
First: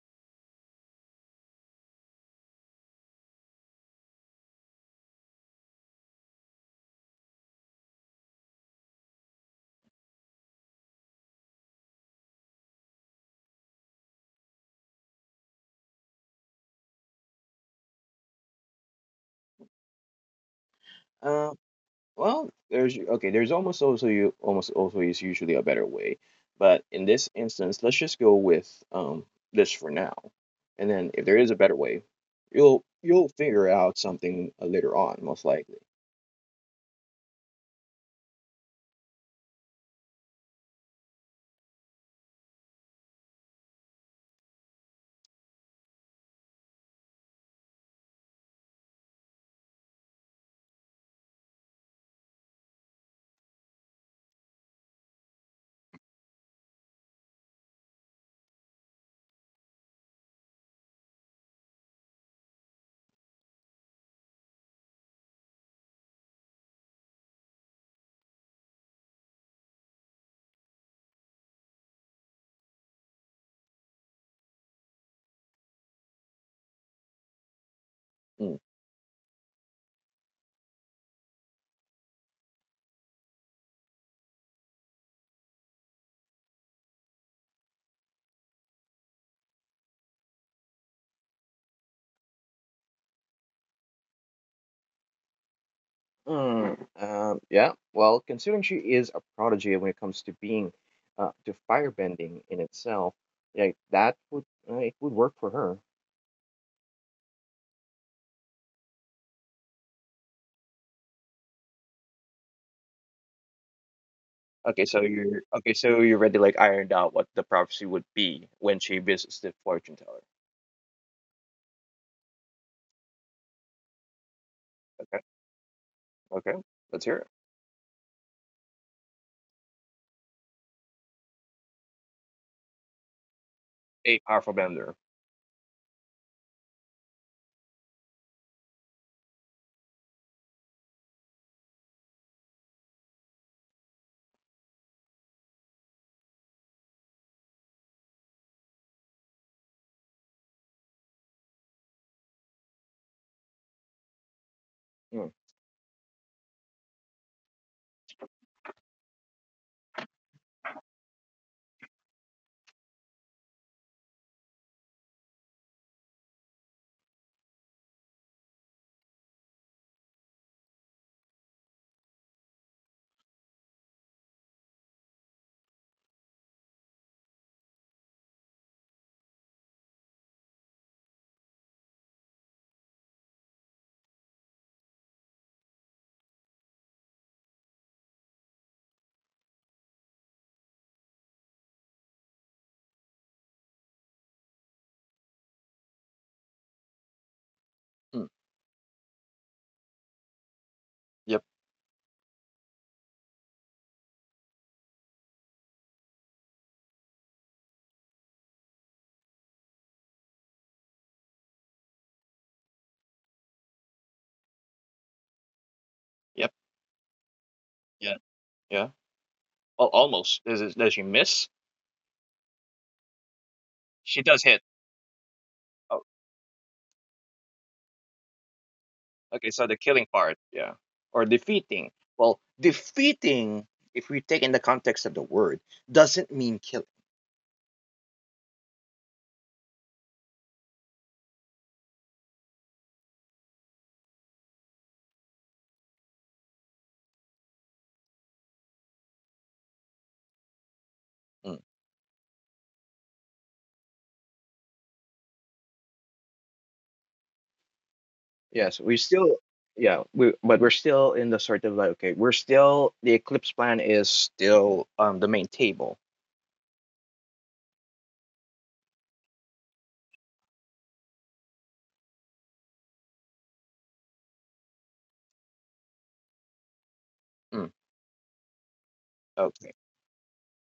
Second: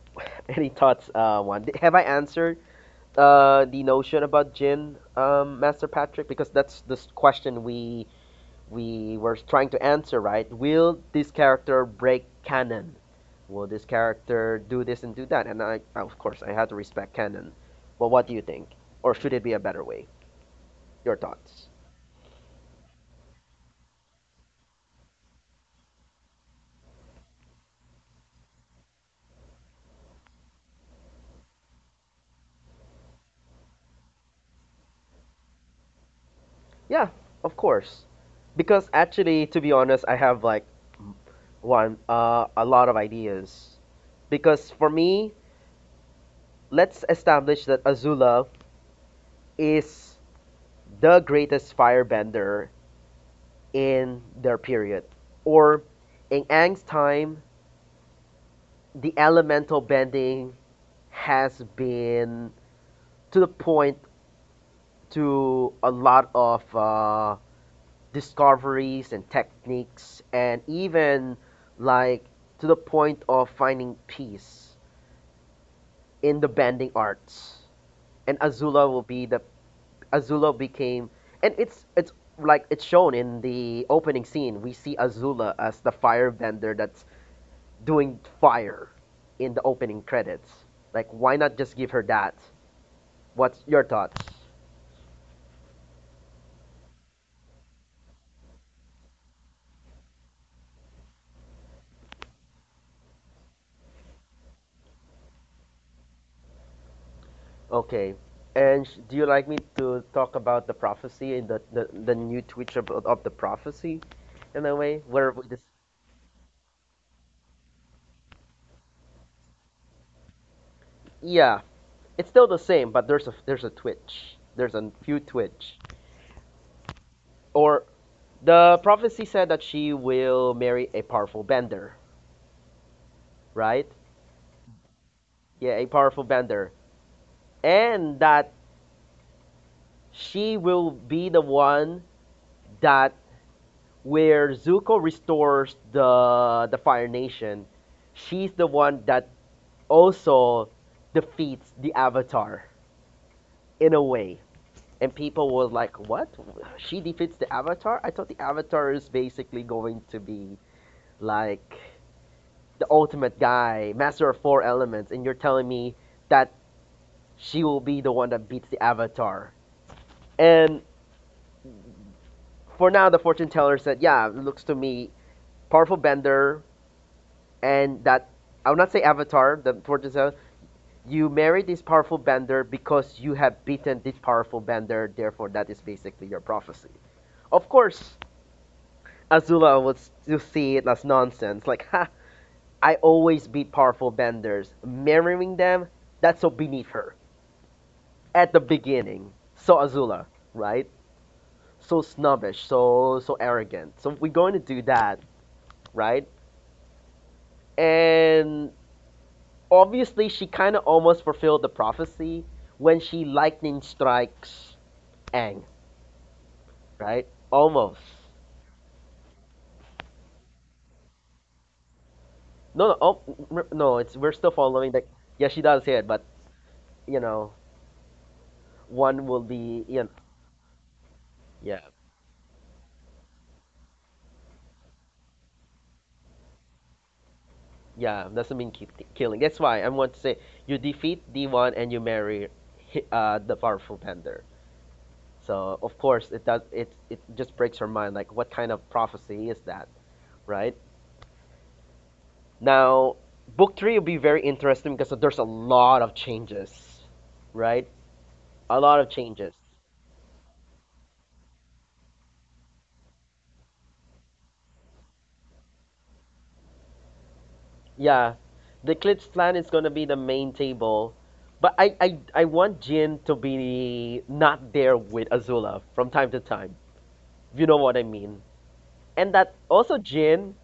[laughs] any thoughts, Juan? Have I answered the notion about Jin, Master Patrick? Because that's the question we were trying to answer, right? Will this character break canon? Will this character do this and do that? And I, of course, I had to respect canon. But what do you think? Or should it be a better way? Your
Uh,
thoughts?
well, there's okay. There's almost also, you almost also is usually a better way, but in this instance, let's just go with, this for now. And then if there is a better way, you'll figure out something, later on, most likely.
Yeah, of course. Because actually, to be honest, I have like one a lot of ideas. Because for me, let's establish that Azula is the greatest firebender in their period. Or in Aang's time, the elemental bending has been to the point to a lot of discoveries and techniques, and even like to the point of finding peace in the bending arts. And
Mm.
Azula will be the Azula became, and it's like it's shown in the opening scene. We see Azula as the firebender that's doing fire in the opening credits. Like, why not just give her that? What's your thoughts?
Yeah, well, considering she is a prodigy when it comes to being to firebending in itself, like, that would it would work for her.
Okay. And sh- do you like me to talk about the prophecy and the new twitch of the prophecy in a
Okay, so
way where we just
you already like ironed out what the prophecy would be when she visits the fortune teller.
yeah, it's still the same, but there's a twitch. There's a
Okay,
few twitch.
okay, let's hear it.
Or the prophecy said that she will marry a powerful bender, right?
A powerful bender.
Yeah, a powerful bender, and that she will be the one that where Zuko restores the Fire Nation she's the one that also defeats the Avatar in a way. And
Mm,
people were like, what? She defeats the Avatar? I thought the Avatar is basically going to be like the ultimate guy, master of four elements, and you're telling me that she will be the one that beats the Avatar. And for now, the fortune teller said, yeah, looks to me powerful bender, and that I would not say Avatar, the fortune teller you marry this powerful bender because you have beaten this powerful bender, therefore that is basically your prophecy. Of course, Azula would still see it as nonsense, like, ha, I always beat powerful benders. Marrying them, that's so beneath her.
mm,
At the beginning. So Azula, right?
yep,
So snobbish, so arrogant. So we're going to do that, right? And obviously she kinda almost fulfilled the prophecy when she lightning strikes Aang
yep,
right? Almost.
yeah, yeah. Well, almost. Does she miss?
No, no, al- no. It's
She
we're
does
still
hit.
following. Like, yeah, she does
Oh.
it, but you know, one will
Okay, so the
be,
killing
you know,
part, yeah. Or
yeah,
defeating. Well, defeating, if we take in the context of the word, doesn't mean killing.
yeah. Doesn't mean ki- killing. That's why I want to say you defeat D one and you marry, hi- the powerful Bender. So of course it does. It just breaks her mind. Like, what kind of prophecy is that, right?
Mm.
Now, book three will be very interesting because there's a lot of changes, right?
Yes,
A
we
lot of
still,
changes.
yeah, we but we're still in the sort of like, okay, we're still the eclipse plan is still, the main table.
Yeah, the Glitz plan is gonna be the main table, but I want Jin to be not there with Azula from time to time. If you
Mm.
know what I mean? And that
Okay.
also Jin,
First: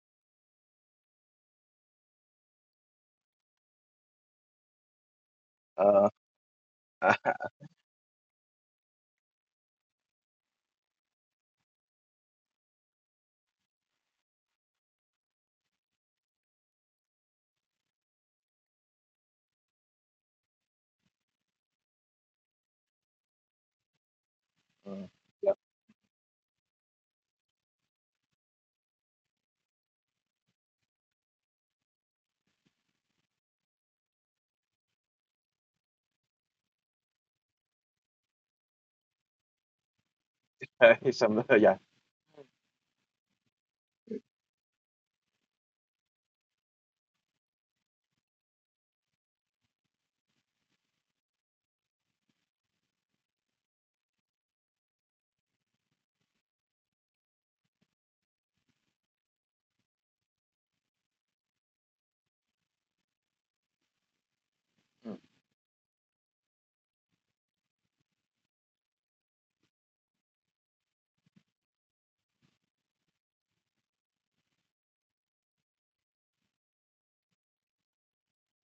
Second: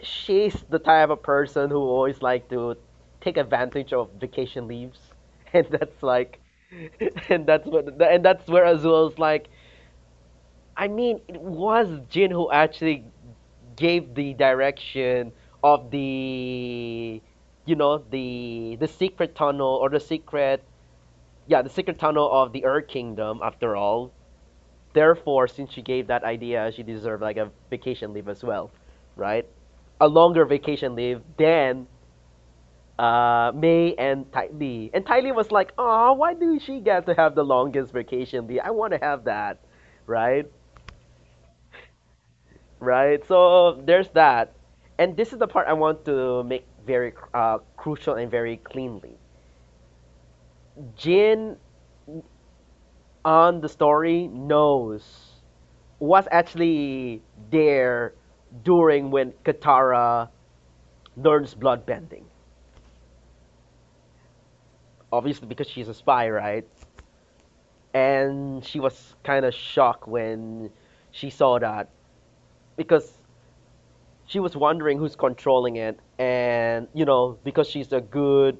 she's the type of person who always like to take advantage of vacation leaves, [laughs] and that's
Uh.
like, [laughs]
[laughs]
and that's what and that's where Azula's like. I mean, it was Jin who actually gave the direction of the you know the secret tunnel or the secret yeah the secret tunnel of the Earth Kingdom after all.
Mm,
Therefore,
yeah.
since she gave that idea, she deserved like a vacation leave as well, right? A longer vacation leave than May and Ty Lee. And Ty Lee was like, "Oh, why do she get to have the longest vacation leave? I want to have that, right?"
[laughs] Some, yeah.
Right? So
Mm,
there's that. And this is the part I want to make very crucial and very cleanly. Jin on the story knows what's actually there during when Katara learns bloodbending. Obviously, because she's a spy, right? And she was kind of shocked when she saw that because she was wondering who's controlling it. And, you know, because she's a good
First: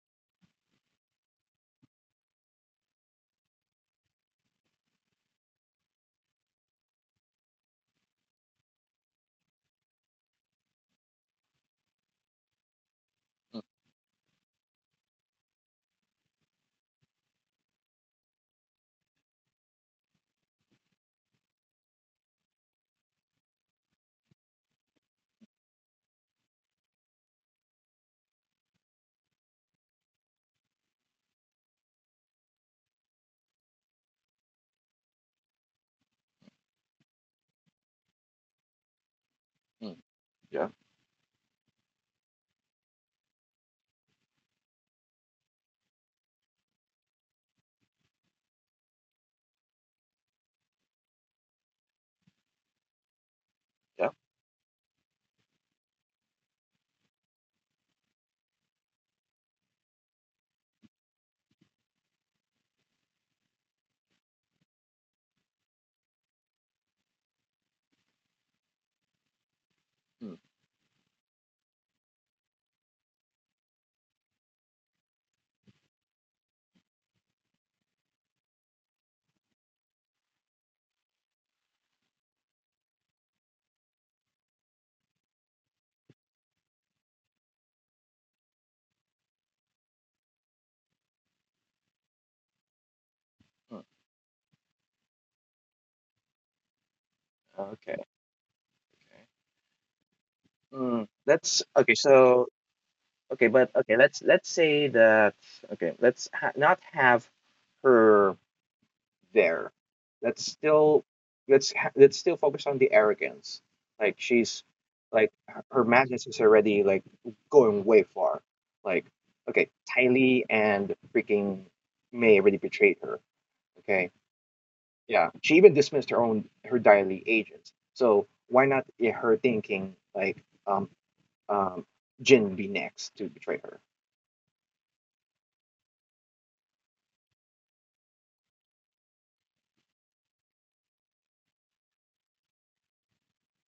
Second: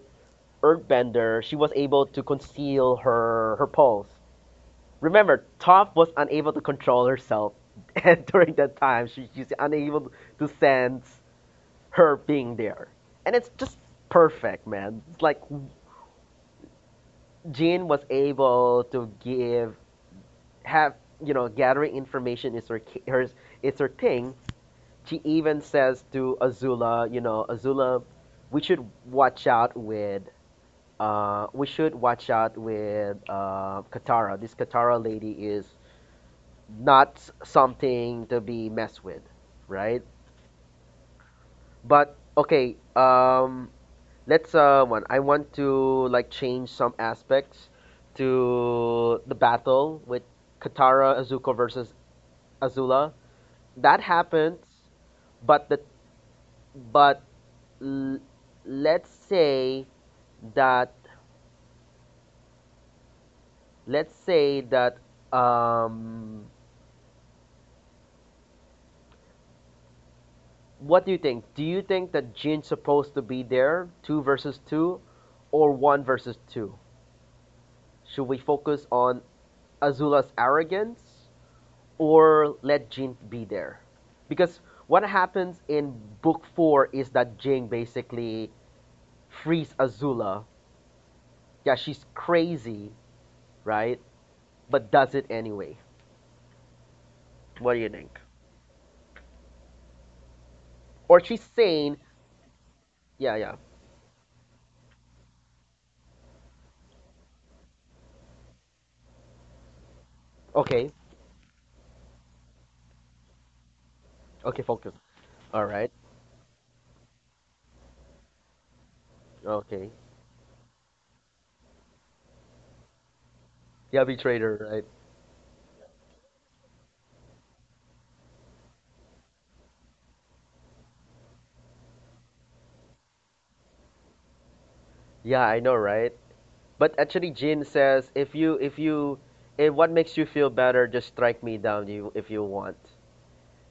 Earthbender. She was able to conceal her pulse. Remember, Toph was unable to control herself, [laughs] and during that time, she's unable to sense her being there. And it's
mm,
just perfect, man. It's like Jean was able to give have you know gathering information is her it's her thing. She even says to Azula, you know, Azula, we should watch out with Katara. This Katara lady is not something to be messed with,
mm.
right?
Yeah.
But okay, let's one. I want to like change some aspects to the battle with Katara Azuko versus Azula. That
Yeah.
happens, but but l- let's say that let's say that um,
Mm,
what do you think? Do you think that Jin's supposed to be there, two versus two, or one versus two? Should we focus on Azula's arrogance or let Jin be there? Because what happens in book four is that Jin basically frees Azula. Yeah, she's crazy,
mm.
right? But does it anyway. What do you
Okay.
think?
Mm.
Or she's
That's okay.
sane.
So,
Yeah,
okay,
yeah.
but okay, let's say that okay, not have her there. Let's
Okay.
still let's still focus on the arrogance. Like
Okay,
she's
focus.
like,
All
her
right.
madness is already like going way far. Like, okay,
Okay.
Tylee and freaking May already betrayed her.
Yeah,
Okay,
betrayed her, right?
yeah, she even dismissed her own, her Tylee agents. So why not, her thinking like, um Jin be next to betray her?
Yeah, I know, right? But actually, Jin says, if what makes you feel better, just strike me down you if you want.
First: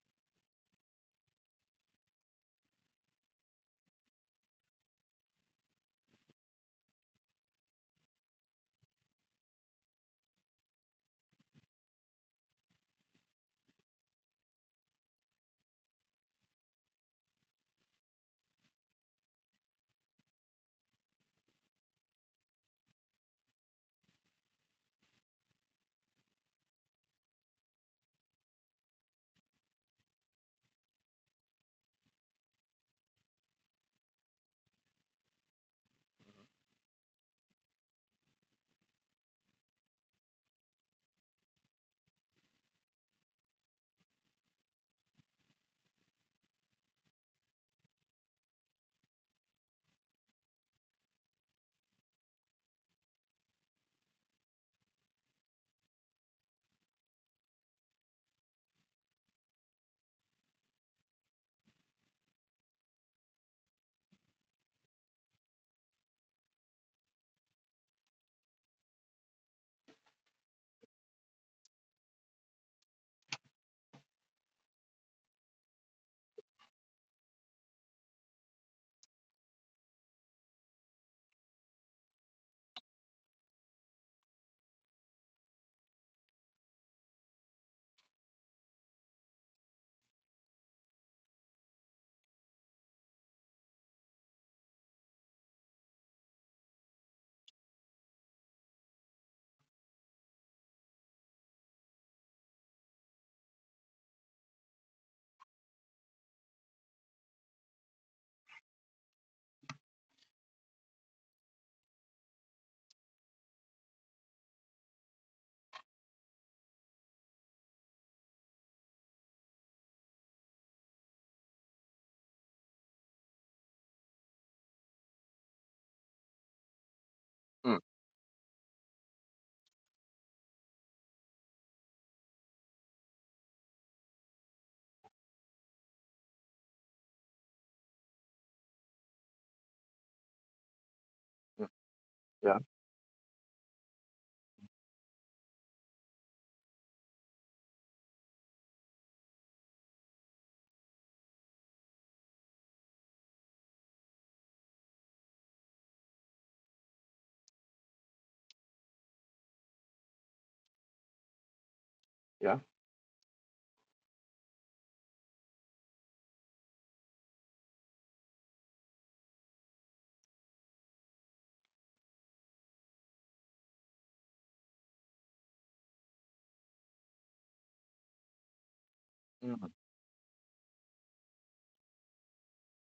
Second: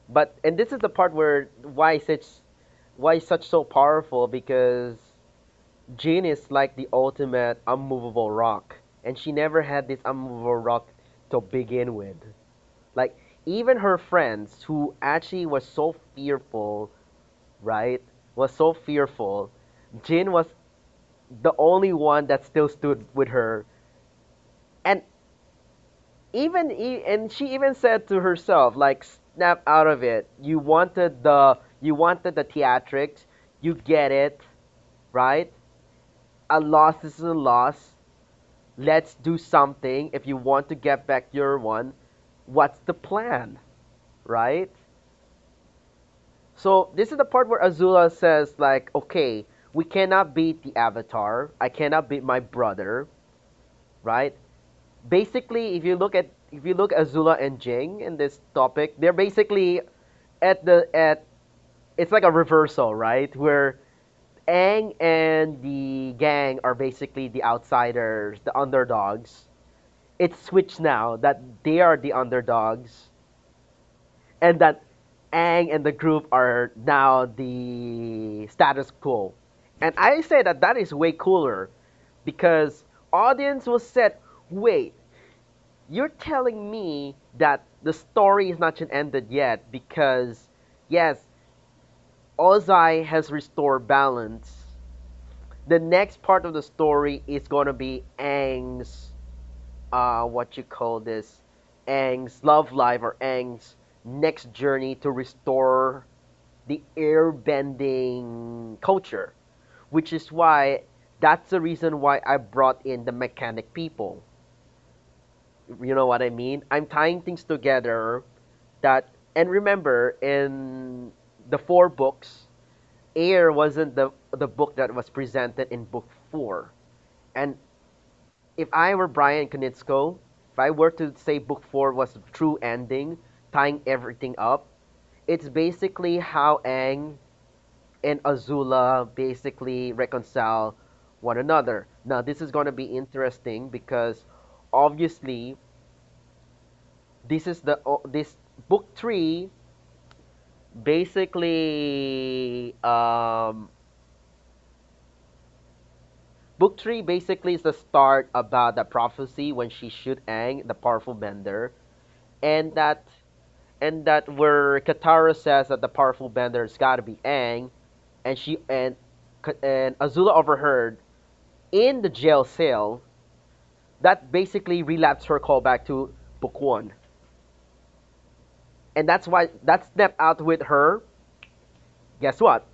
But and this is the part where why such so powerful because Jin is like the ultimate unmovable rock, and she never had this unmovable rock to begin with. Like even her friends who actually was so fearful, right? Was so fearful. Jin was the only one that still stood with her and and she even said to herself like snap out of it you wanted the theatrics you get it right a loss is a loss let's do something if you want to get back your one what's the plan right so this is the part where Azula says like okay we cannot beat the Avatar I cannot beat my brother right basically if you look at Azula and Jing in this topic they're basically at it's like a reversal, right? Where Aang and the gang are basically the outsiders, the underdogs. It's switched now that they are the underdogs and that Aang and the group are now the status quo. And I say that that is way cooler because audience was said, wait, you're telling me that the story is not yet ended yet because yes, Ozai has restored balance the next part of the story is going to be Aang's, what you call this, Aang's love life or Aang's next journey to restore the airbending culture, which is why that's the reason why I brought in the mechanic people. You know what I mean? I'm tying things together that, and remember, in the four books, air wasn't the book that was presented in book four and
Mm,
if I were Brian Konitsko, if I were to say book four was the true ending, tying everything up, it's basically how Aang and Azula basically reconcile one
mm.
another. Now this is
Yeah.
gonna be interesting because obviously this is the o- this book three basically um, book three basically is the start about the prophecy when she shoot Aang, the powerful bender,
Yeah.
and that and that where Katara says that the powerful bender has got to be Aang, and she and Azula overheard in the jail cell. That basically relapsed her call back to Book One, and that's
Mm.
why that snapped out with her. Guess what?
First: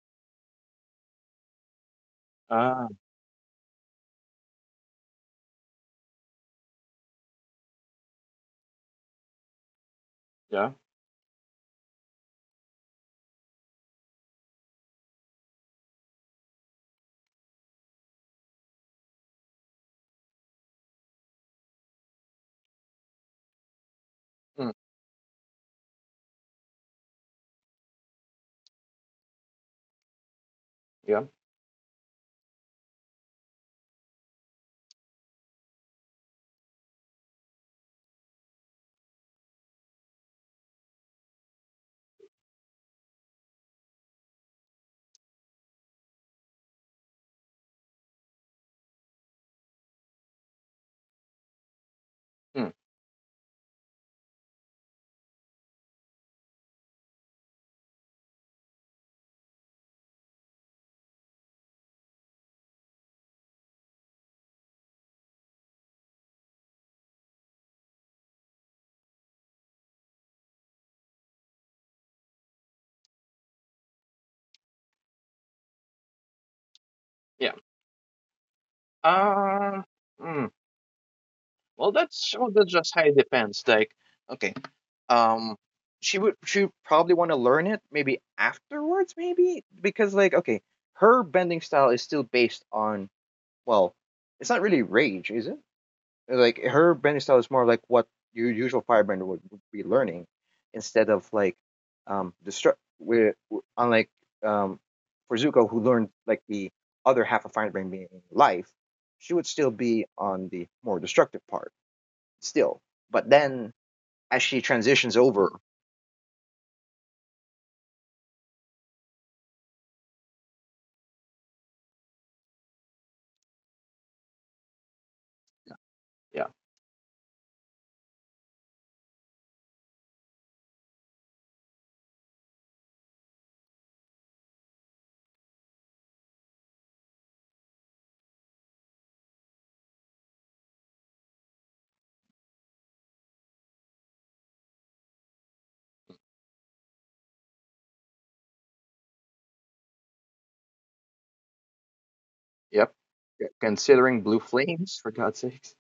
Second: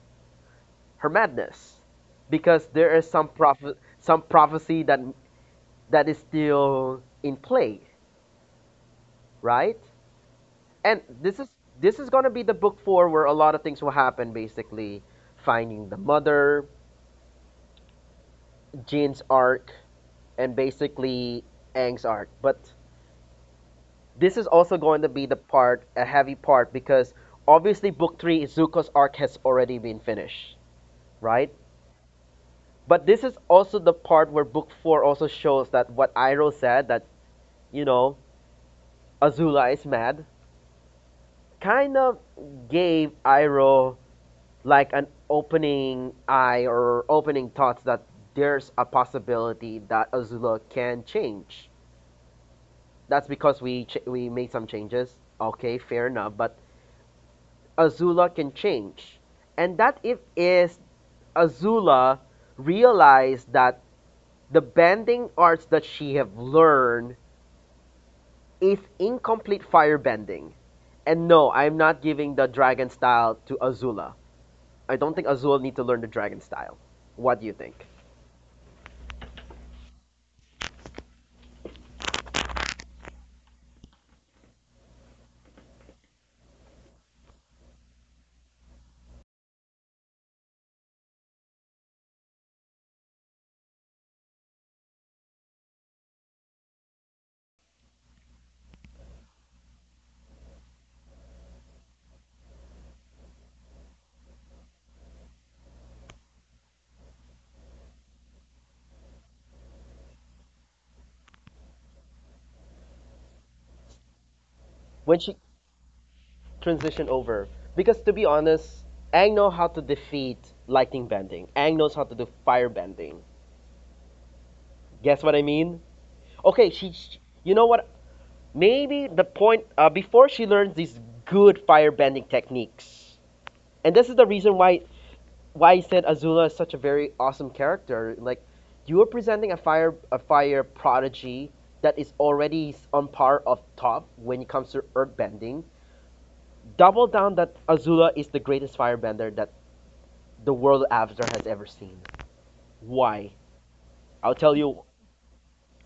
Her madness, because
Ah,
there is some prophecy that is still in play, right?
yeah.
And this is gonna be the book four where a lot of things will happen. Basically, finding the mother, Jin's arc, and basically Aang's arc. But this is
Mm.
also going to be the part, a heavy part, because obviously book three, Zuko's arc has already been finished,
Yeah.
right? But this is also the part where book four also shows that what Iroh said, that, you know, Azula is mad, kind of gave Iroh like an opening eye or opening thoughts that there's a possibility that Azula can change.
Mm.
That's because we made some changes. Okay, fair enough. But Azula can change. And that if is Azula realized that the bending arts that she have learned is incomplete fire bending. And no, I'm not giving the dragon style to Azula. I don't think Azula need to learn the dragon style. What do
Yeah.
you think?
Uh, mm. Well, that's just how it depends. Okay, um, she would probably want to learn it maybe afterwards, maybe because her bending style is still based on well, it's not really rage, is it? Like her branding style is more like what your usual firebrand would be learning instead of destruct where unlike um for Zuko who learned like the other half of firebrand being life, she would still be on the more destructive part still, but then as she transitions
When she
over.
transition over, because to be honest, Ang know how to defeat lightning bending. Ang knows how to do fire bending. Guess what I mean?
Yeah.
Okay, she you know what maybe the point before she learns these good firebending techniques. And this is the reason why I said Azula is such a very awesome character. Like you are presenting a fire prodigy that is already on par of top when it comes to earthbending. Double down that Azula is the greatest firebender that the world of avatar has ever seen.
Yep.
Why?
Yeah, considering
I'll
blue
tell you
flames, for God's sakes.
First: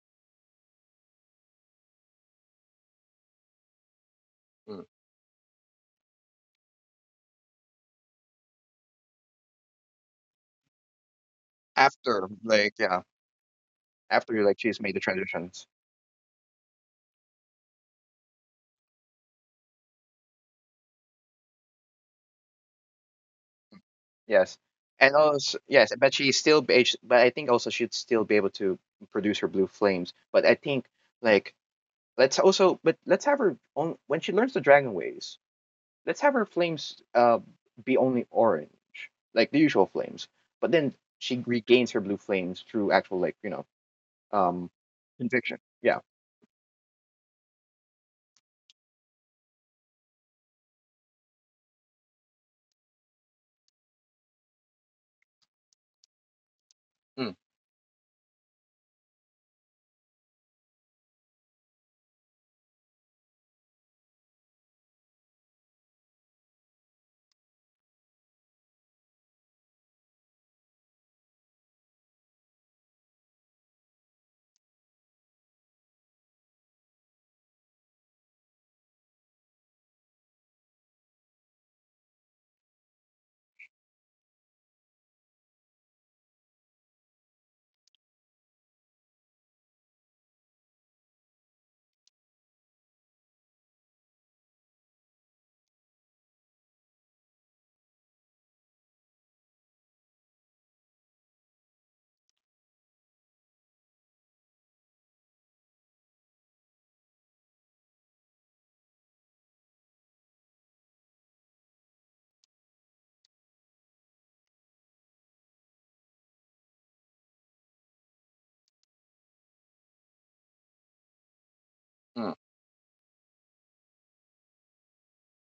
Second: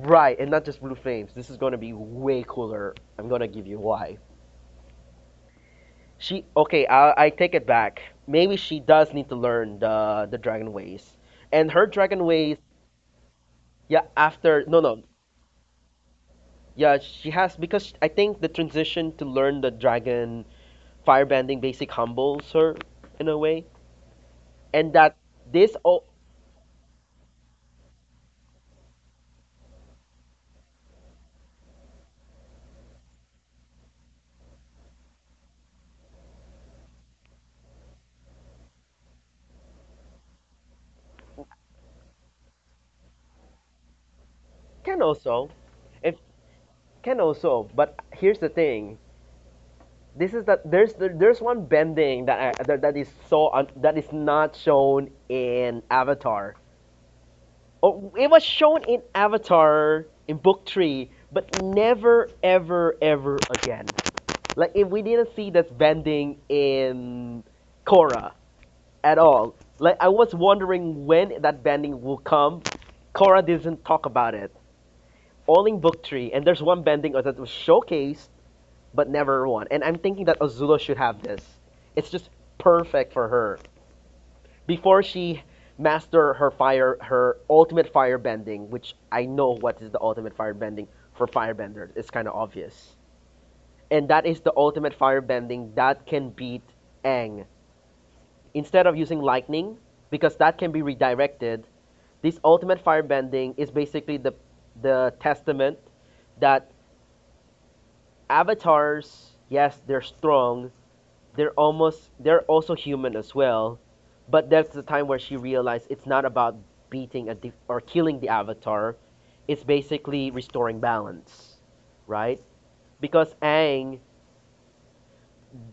right, and not just blue flames. This is gonna be way cooler. I'm gonna give you why.
Mm.
She okay. I take it back. Maybe she does need to learn the dragon ways, and her dragon
After
ways.
yeah,
Yeah,
after like
after no
she's made the
no.
transitions.
Yeah, she has because I think the transition to learn the dragon firebending basic humbles her in a way,
Yes.
and
And
that
also,
this
yes,
o-
but she's still, be- sh- but I think also she'd still be able to produce her blue flames. But I think, like, but let's have her on when she learns the dragon ways. Let's have her flames be only orange, like the usual flames. But then she regains her blue flames through actual, um,
can also,
conviction. Yeah.
if can also. But here's the thing. This is that there's one bending that that is that is not shown in Avatar.
Mm,
Oh, it was shown in Avatar in Book Three, but never, ever, ever again. Like if we didn't see this bending in Korra at all, like I was wondering when that bending will come. Korra doesn't talk about it. All in Book Three, and there's one bending that was showcased but never one. And I'm thinking that Azula should have this. It's just perfect for her before she master her ultimate fire bending, which I know what is the ultimate fire bending for firebenders. It's kind of obvious. And that is the ultimate fire bending that can beat Aang. Instead of using lightning, because that can be redirected, this ultimate fire bending is basically the testament that avatars, yes, they're strong, they're also human as well, but that's the time where she realized it's not about or killing the avatar, it's basically restoring balance, right?
mm,
Because Aang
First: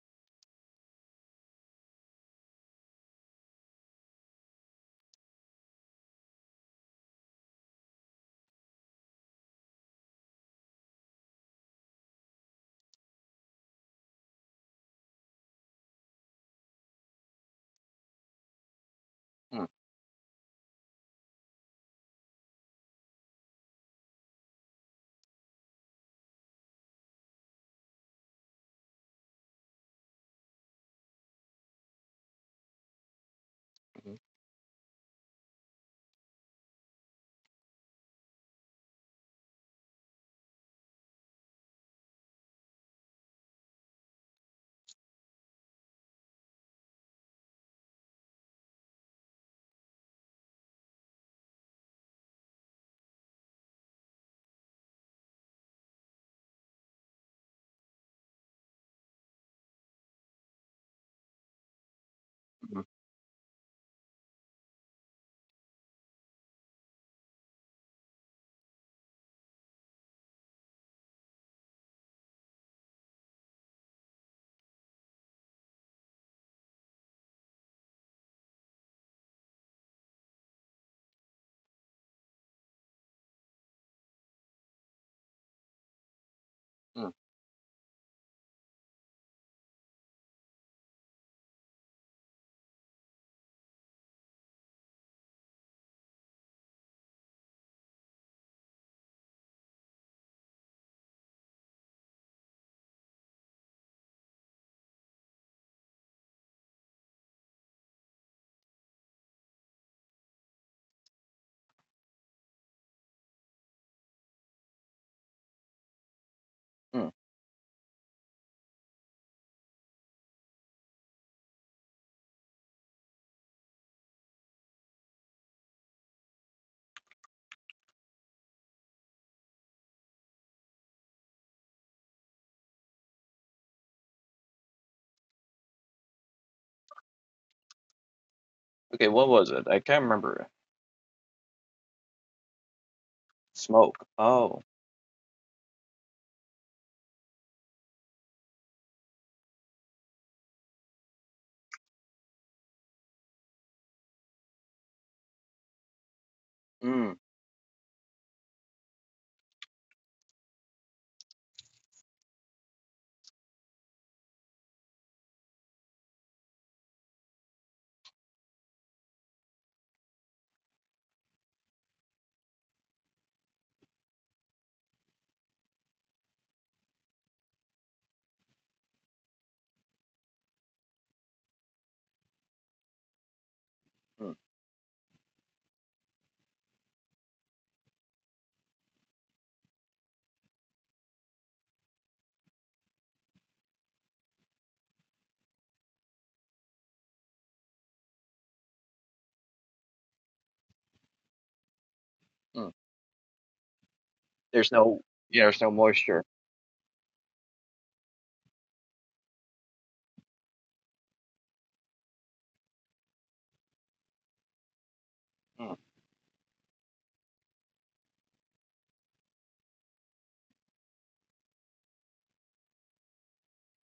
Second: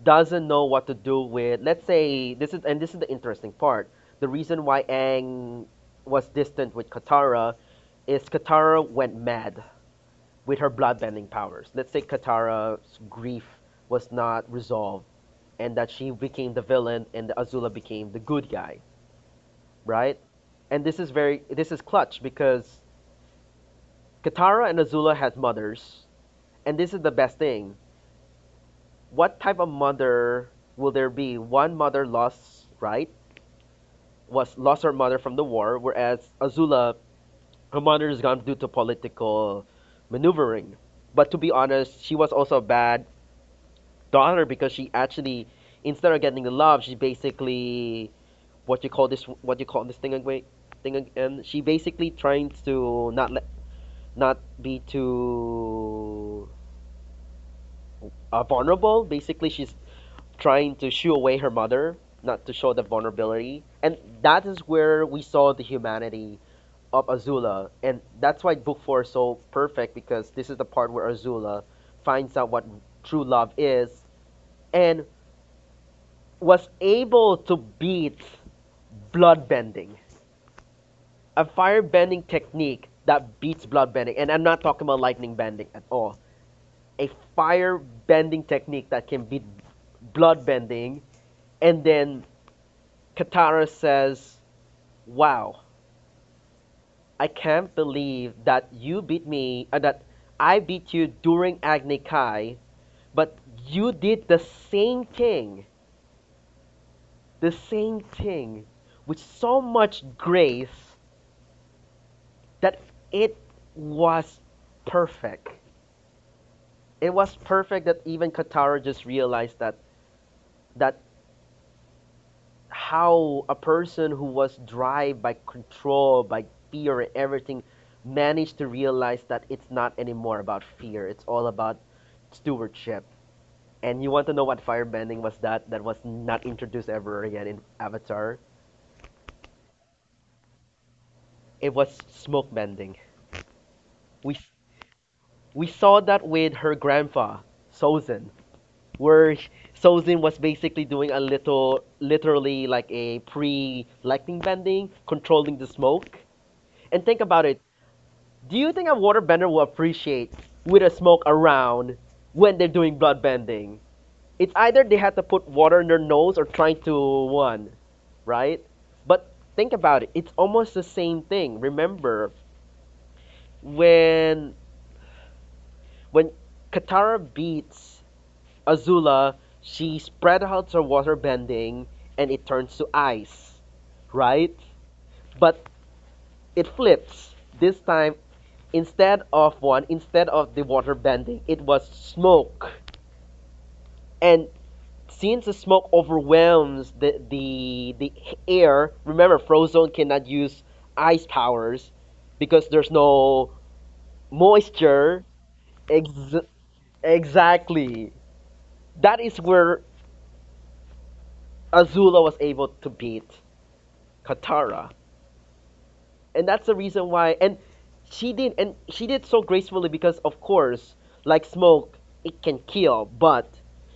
doesn't know what to do with, let's say, this is — and this is the interesting part — the reason why Aang was distant with Katara is Katara went mad with her bloodbending powers. Let's say Katara's grief was not resolved, and that she became the villain and Azula became the good guy,
mm,
right? And this is clutch because Katara and Azula had mothers, and this is the best thing. What type of mother will there be? One mother lost, right?
mhm,
Was lost her mother from the war, whereas Azula, her mother is gone due to political maneuvering. But to be honest, she was also a bad daughter because she actually instead of getting the love, she basically what you call this what you call this thing again she basically trying to not let not be too vulnerable, basically she's trying to shoo away her mother, not to show the
mhm,
vulnerability, and that is where we saw the humanity of Azula. And that's why book four is so perfect, because this is the part where Azula finds out what true love is, and was able to beat bloodbending, a fire bending technique that beats blood bending, and I'm not talking about lightning bending at all. A
mm,
fire bending technique that can beat blood bending, and then Katara says, "Wow, I can't believe that you beat me, that I beat you during Agni Kai, but you did same thing, the same thing, with so much grace that it was perfect."
mm.
It was perfect that even Katara just realized that that how a person who was driven by control, by fear and everything, managed to realize that it's not anymore about fear. It's all about stewardship. And you want to know what firebending was that was not introduced ever again in Avatar?
Okay, what was it? I can't remember.
It was smoke bending.
Smoke.
We
Oh.
we saw that with her grandpa, Sozin. where sh- Sozin was basically doing a little, literally like a pre-lightning bending, controlling the smoke. And
Mm,
think about it. Do you think a waterbender will appreciate with a smoke around when they're doing blood bending? It's either they had to put water in their nose or trying to one, right? But think about it. It's almost the same thing. Remember when when Katara beats Azula, she spread out her water bending and it turns to ice,
mm,
right? But it flips. This time, instead of one, instead of the water bending, it was smoke. And since the smoke overwhelms the air, remember, Frozone cannot use ice powers because
mm.
there's no
There's no,
moisture.
you know, there's no moisture.
Ex- exactly. That is where Azula was able to beat Katara.
Mm,
And that's the reason why. And she did so gracefully because, of course, like smoke, it can kill, but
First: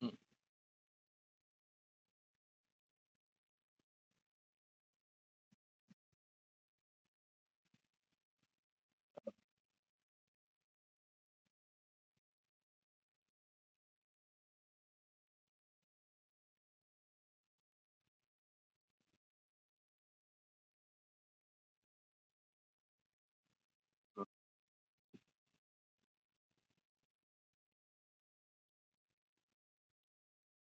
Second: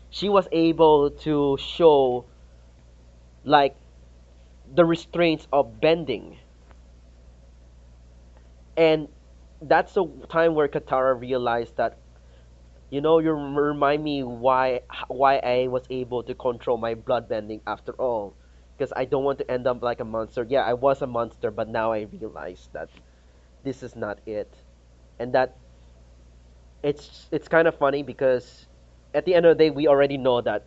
mm.
she was able to show like the restraints of bending, and that's the time where Katara realized that, you know, remind me why I was able to control my blood bending after all. Because I don't want to end up like a monster. Yeah, I was a monster, but now I realize that this is not it, and that it's kind of funny because at the end of the day, we already know that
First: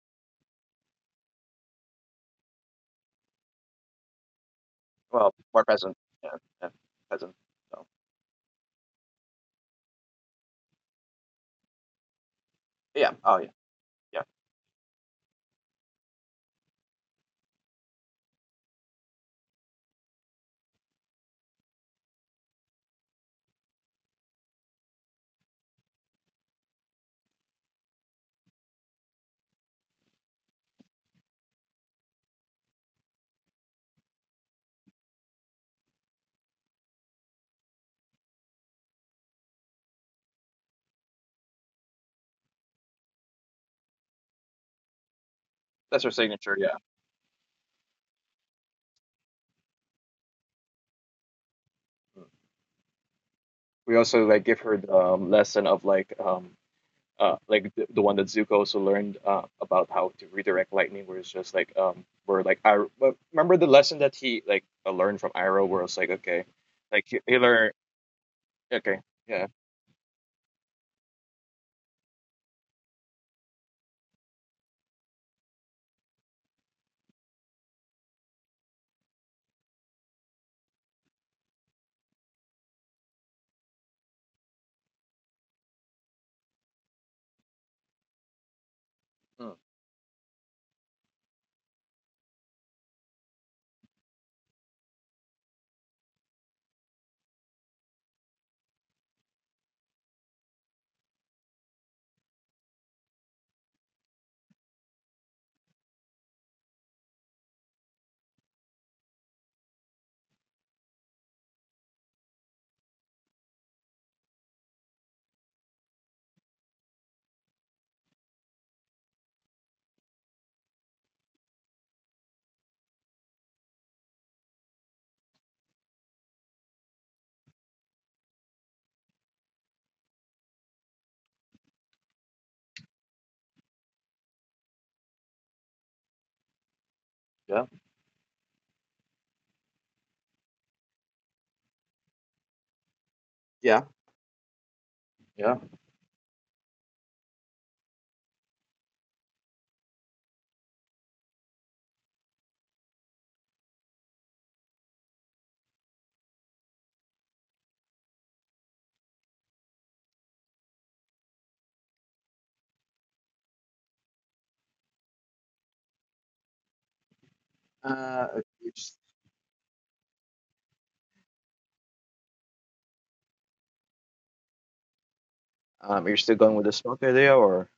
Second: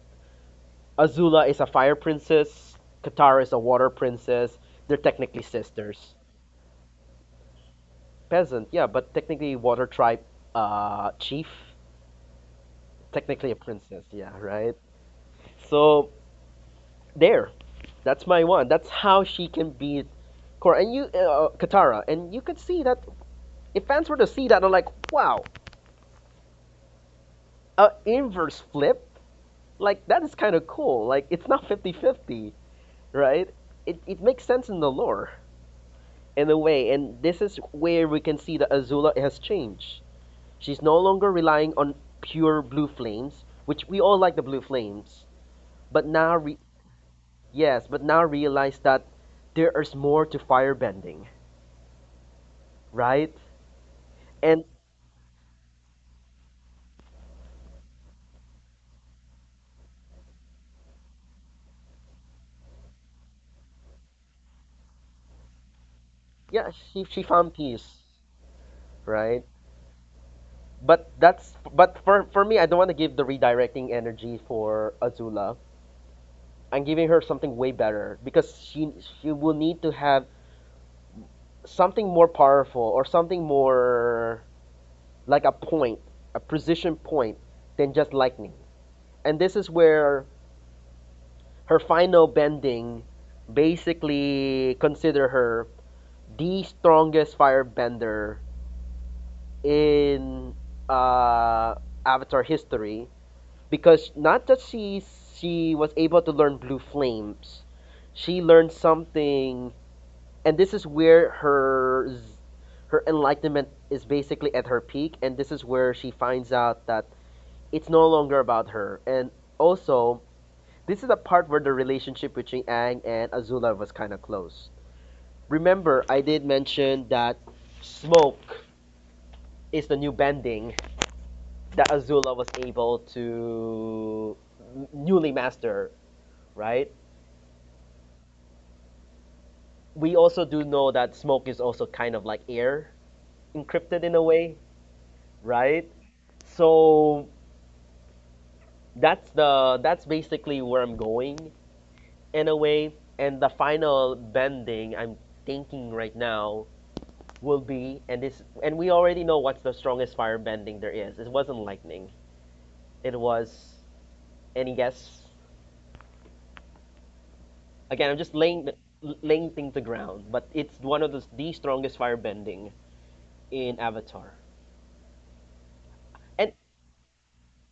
Azula is a fire princess, Katara is a water princess. They're
Well,
technically
more peasant,
sisters.
yeah, yeah, peasant. So
Peasant, yeah, but technically water tribe chief,
yeah, oh yeah,
technically a princess,
yeah.
yeah, right. So there, that's my one. That's how she can beat Korra and you, Katara, and you could see that if fans were to see that, I'm like, wow, a inverse flip, like that is kind of cool. Like it's not fifty-fifty, right? It makes sense in the lore, in a way, and this is where we can see that Azula has changed. She's no longer relying on pure blue flames, which we all like the blue flames,
That's
but
her
now,
signature. Yeah.
yes, but now realize that there is more to firebending,
Mm.
right?
We also like give
And
her the lesson of like the one that Zuko also learned about how to redirect lightning, where it's just where like I well, remember the lesson that he learned from Iroh, where it's like okay,
yeah,
like he,
she
he
found
learned
peace,
okay,
right?
yeah.
But that's but for me, I don't want to give the redirecting energy for Azula. I'm giving her something way better because she will need to have something more powerful or something more like a point, a precision point than just lightning. And
Mm.
this is where her final bending basically consider her the strongest firebender in uh, Avatar history, because not that she was able to learn blue flames, she learned something, and this is where her enlightenment is basically at her peak and this is where she finds out that it's no longer about her, and also this is the part where the relationship between Aang and Azula was kind of close. Remember I did mention that smoke is the new bending that Azula was able to newly master, right?
Yeah,
We also do know that smoke is also kind of like air
yeah,
encrypted in a way,
yeah.
right? So that's the that's basically where I'm going, in a way. And the final bending I'm thinking right now will be — and this and we already know what's the strongest fire bending there is. It wasn't lightning. It was, any guess? Again, I'm
Uh,
just
you're,
laying
just,
laying thing to ground, but it's one of the strongest fire bending in Avatar.
you're still going
And
with the smoke idea, or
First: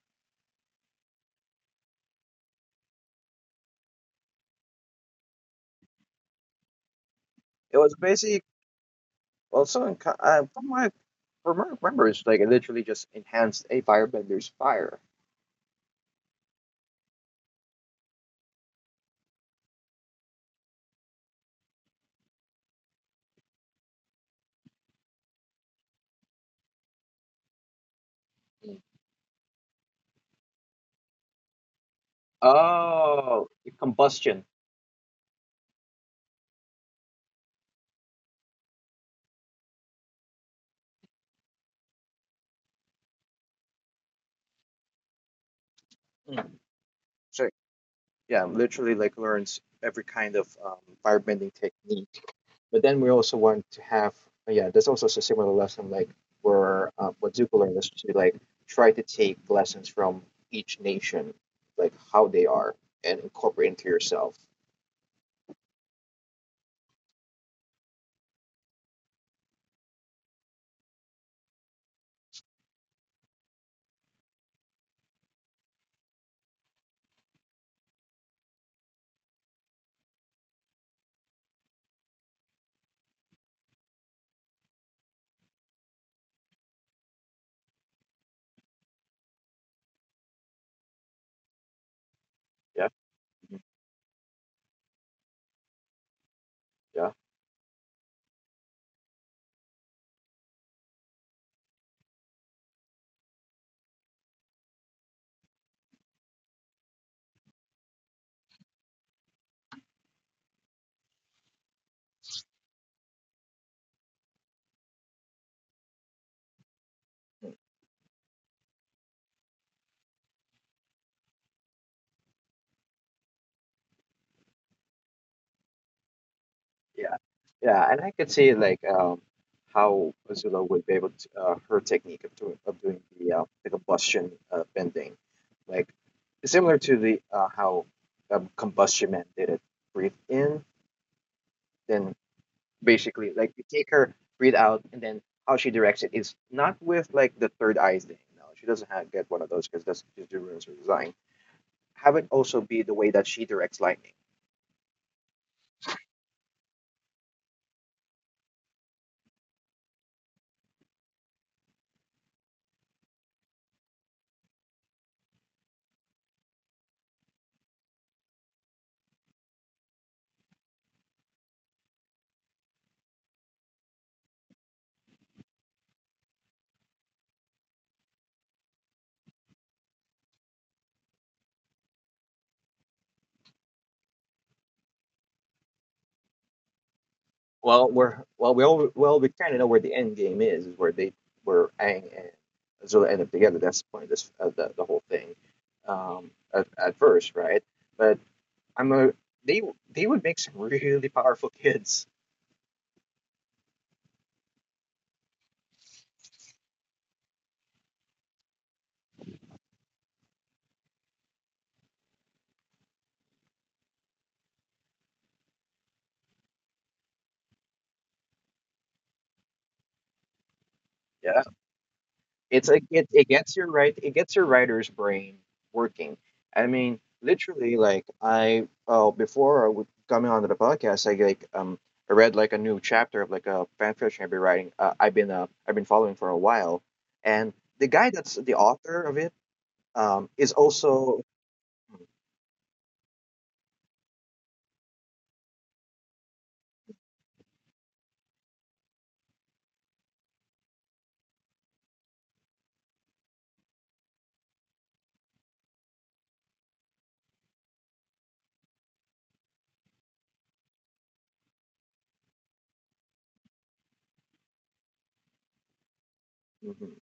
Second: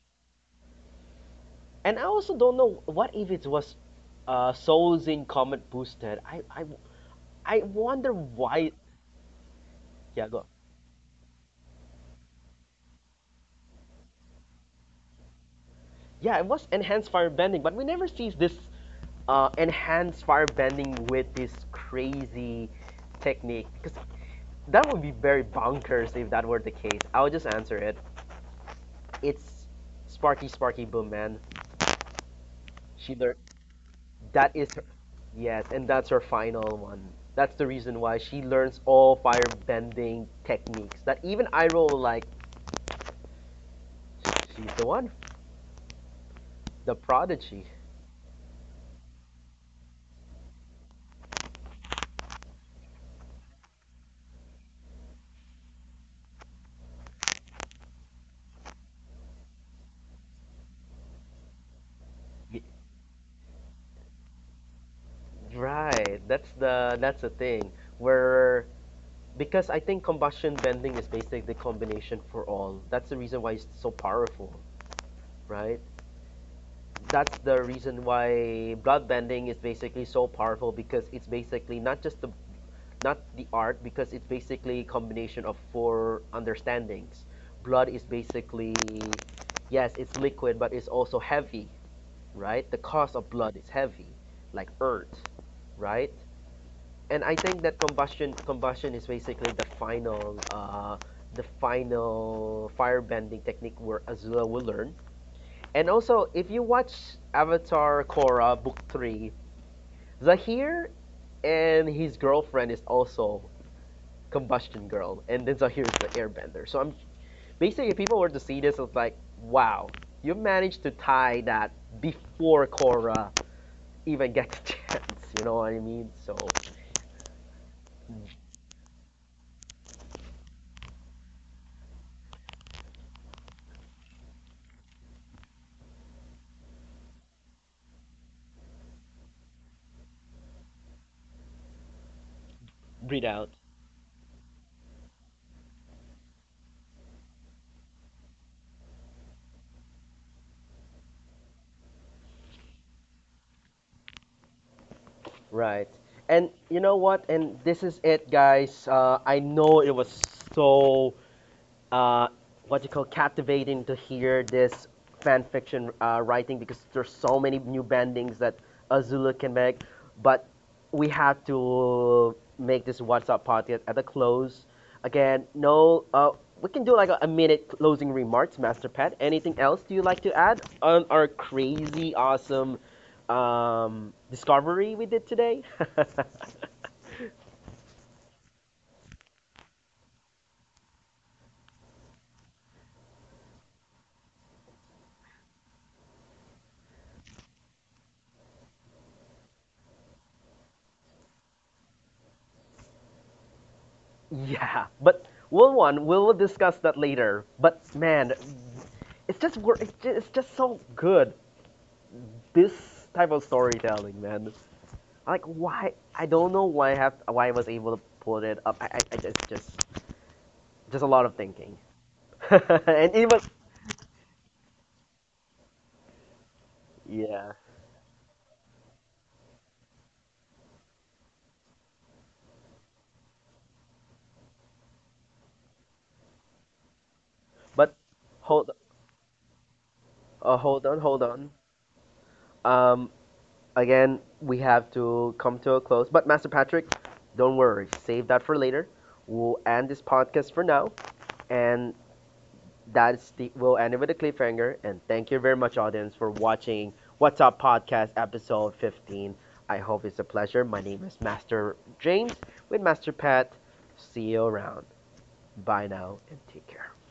and I also don't know what, if it was Souls in Comet boosted. I
it was
wonder
basically
why.
Well, so in, co-
Yeah,
uh,
go.
from my from my memories, like it literally just enhanced a firebender's fire.
Yeah, it was enhanced firebending, but we never see this enhanced firebending with this crazy technique, because that would be very bonkers if that were the case. I'll just answer it. It's Sparky Sparky Boom Man. She learned,
Oh, the combustion.
that is her, yes, and that's her final one. That's the reason why she learns all firebending techniques. That even I roll like, she's the one,
Mm.
the
So
prodigy.
yeah, literally like learns every kind of firebending technique. But then we also want to have yeah, there's also a similar lesson like where what Zuko learned is to like try to take lessons from each nation, like how they
Y-
are, and incorporate into yourself.
Right. That's the thing where, because I think combustion bending is basically the combination for all. That's the reason why it's so powerful, right? That's the reason why blood bending is basically so powerful because it's basically not just the not the art because it's basically a combination of four understandings. Blood is basically, yes, it's liquid but it's also heavy, right? The
Yeah.
cost of
Mhm.
blood is heavy, like earth, right?
Yeah.
And I think that combustion is basically the final firebending technique where Azula will learn. And also, if you watch Avatar Korra Book Three, Zahir and his girlfriend is also combustion girl, and then Zahir is the Airbender. So I'm basically, if people were to see this, it's like, wow, you managed to tie that before Korra even gets [laughs] a chance. You know what I mean? So
Yeah, yeah, and I could see like how Azula would be able to her technique of doing the combustion bending, like similar to the how combustion man did it. Breathe in, then
read
basically like
out.
you take her breathe out, and then how she directs it is not with like the third eye thing. No, she doesn't have get one of those because that's just the rules of design. Have it also be the way that she directs lightning.
Right. And you know what? And this is it, guys. I know it was so uh, what you call captivating to hear this fan fiction writing because there's so many new bendings that Azula can make. But we have to make this WhatsApp podcast at the close. Again, no, we can do like a minute closing remarks, Master Pat. Anything else do you like to add on our crazy, awesome discovery we did today?
Well, we're well, we all well, we kind of know where the end game is where they where Aang and Azula end up together. That's the point of this of the whole thing. At first, right? But I'm a they they would make some really powerful [laughs] kids.
[laughs] Yeah, but we'll discuss that later. But man, it's just so good. This type of storytelling, man. Like why I don't know why I have why I was able to pull it up. I just just a lot of
Yeah,
thinking, [laughs]
it's like
and
it
even
gets your right it gets your writer's brain working. I mean,
yeah.
literally, like I oh before I would coming onto the podcast, I read like a new chapter of like a fan fiction I've been writing. I've been following for a while, and the
But
guy that's the
hold
author of it is
hold on
also
Um, again we have to come to a close. But Master Patrick, don't worry, save that for later. We'll end this podcast for now, and that is Steve Will ending with a cliffhanger, and thank you very much, audience, for watching What's Up Podcast episode 15. I hope it's a pleasure. My name is Master James, with Master Pat. See you around. Bye now and take care.
Mhm.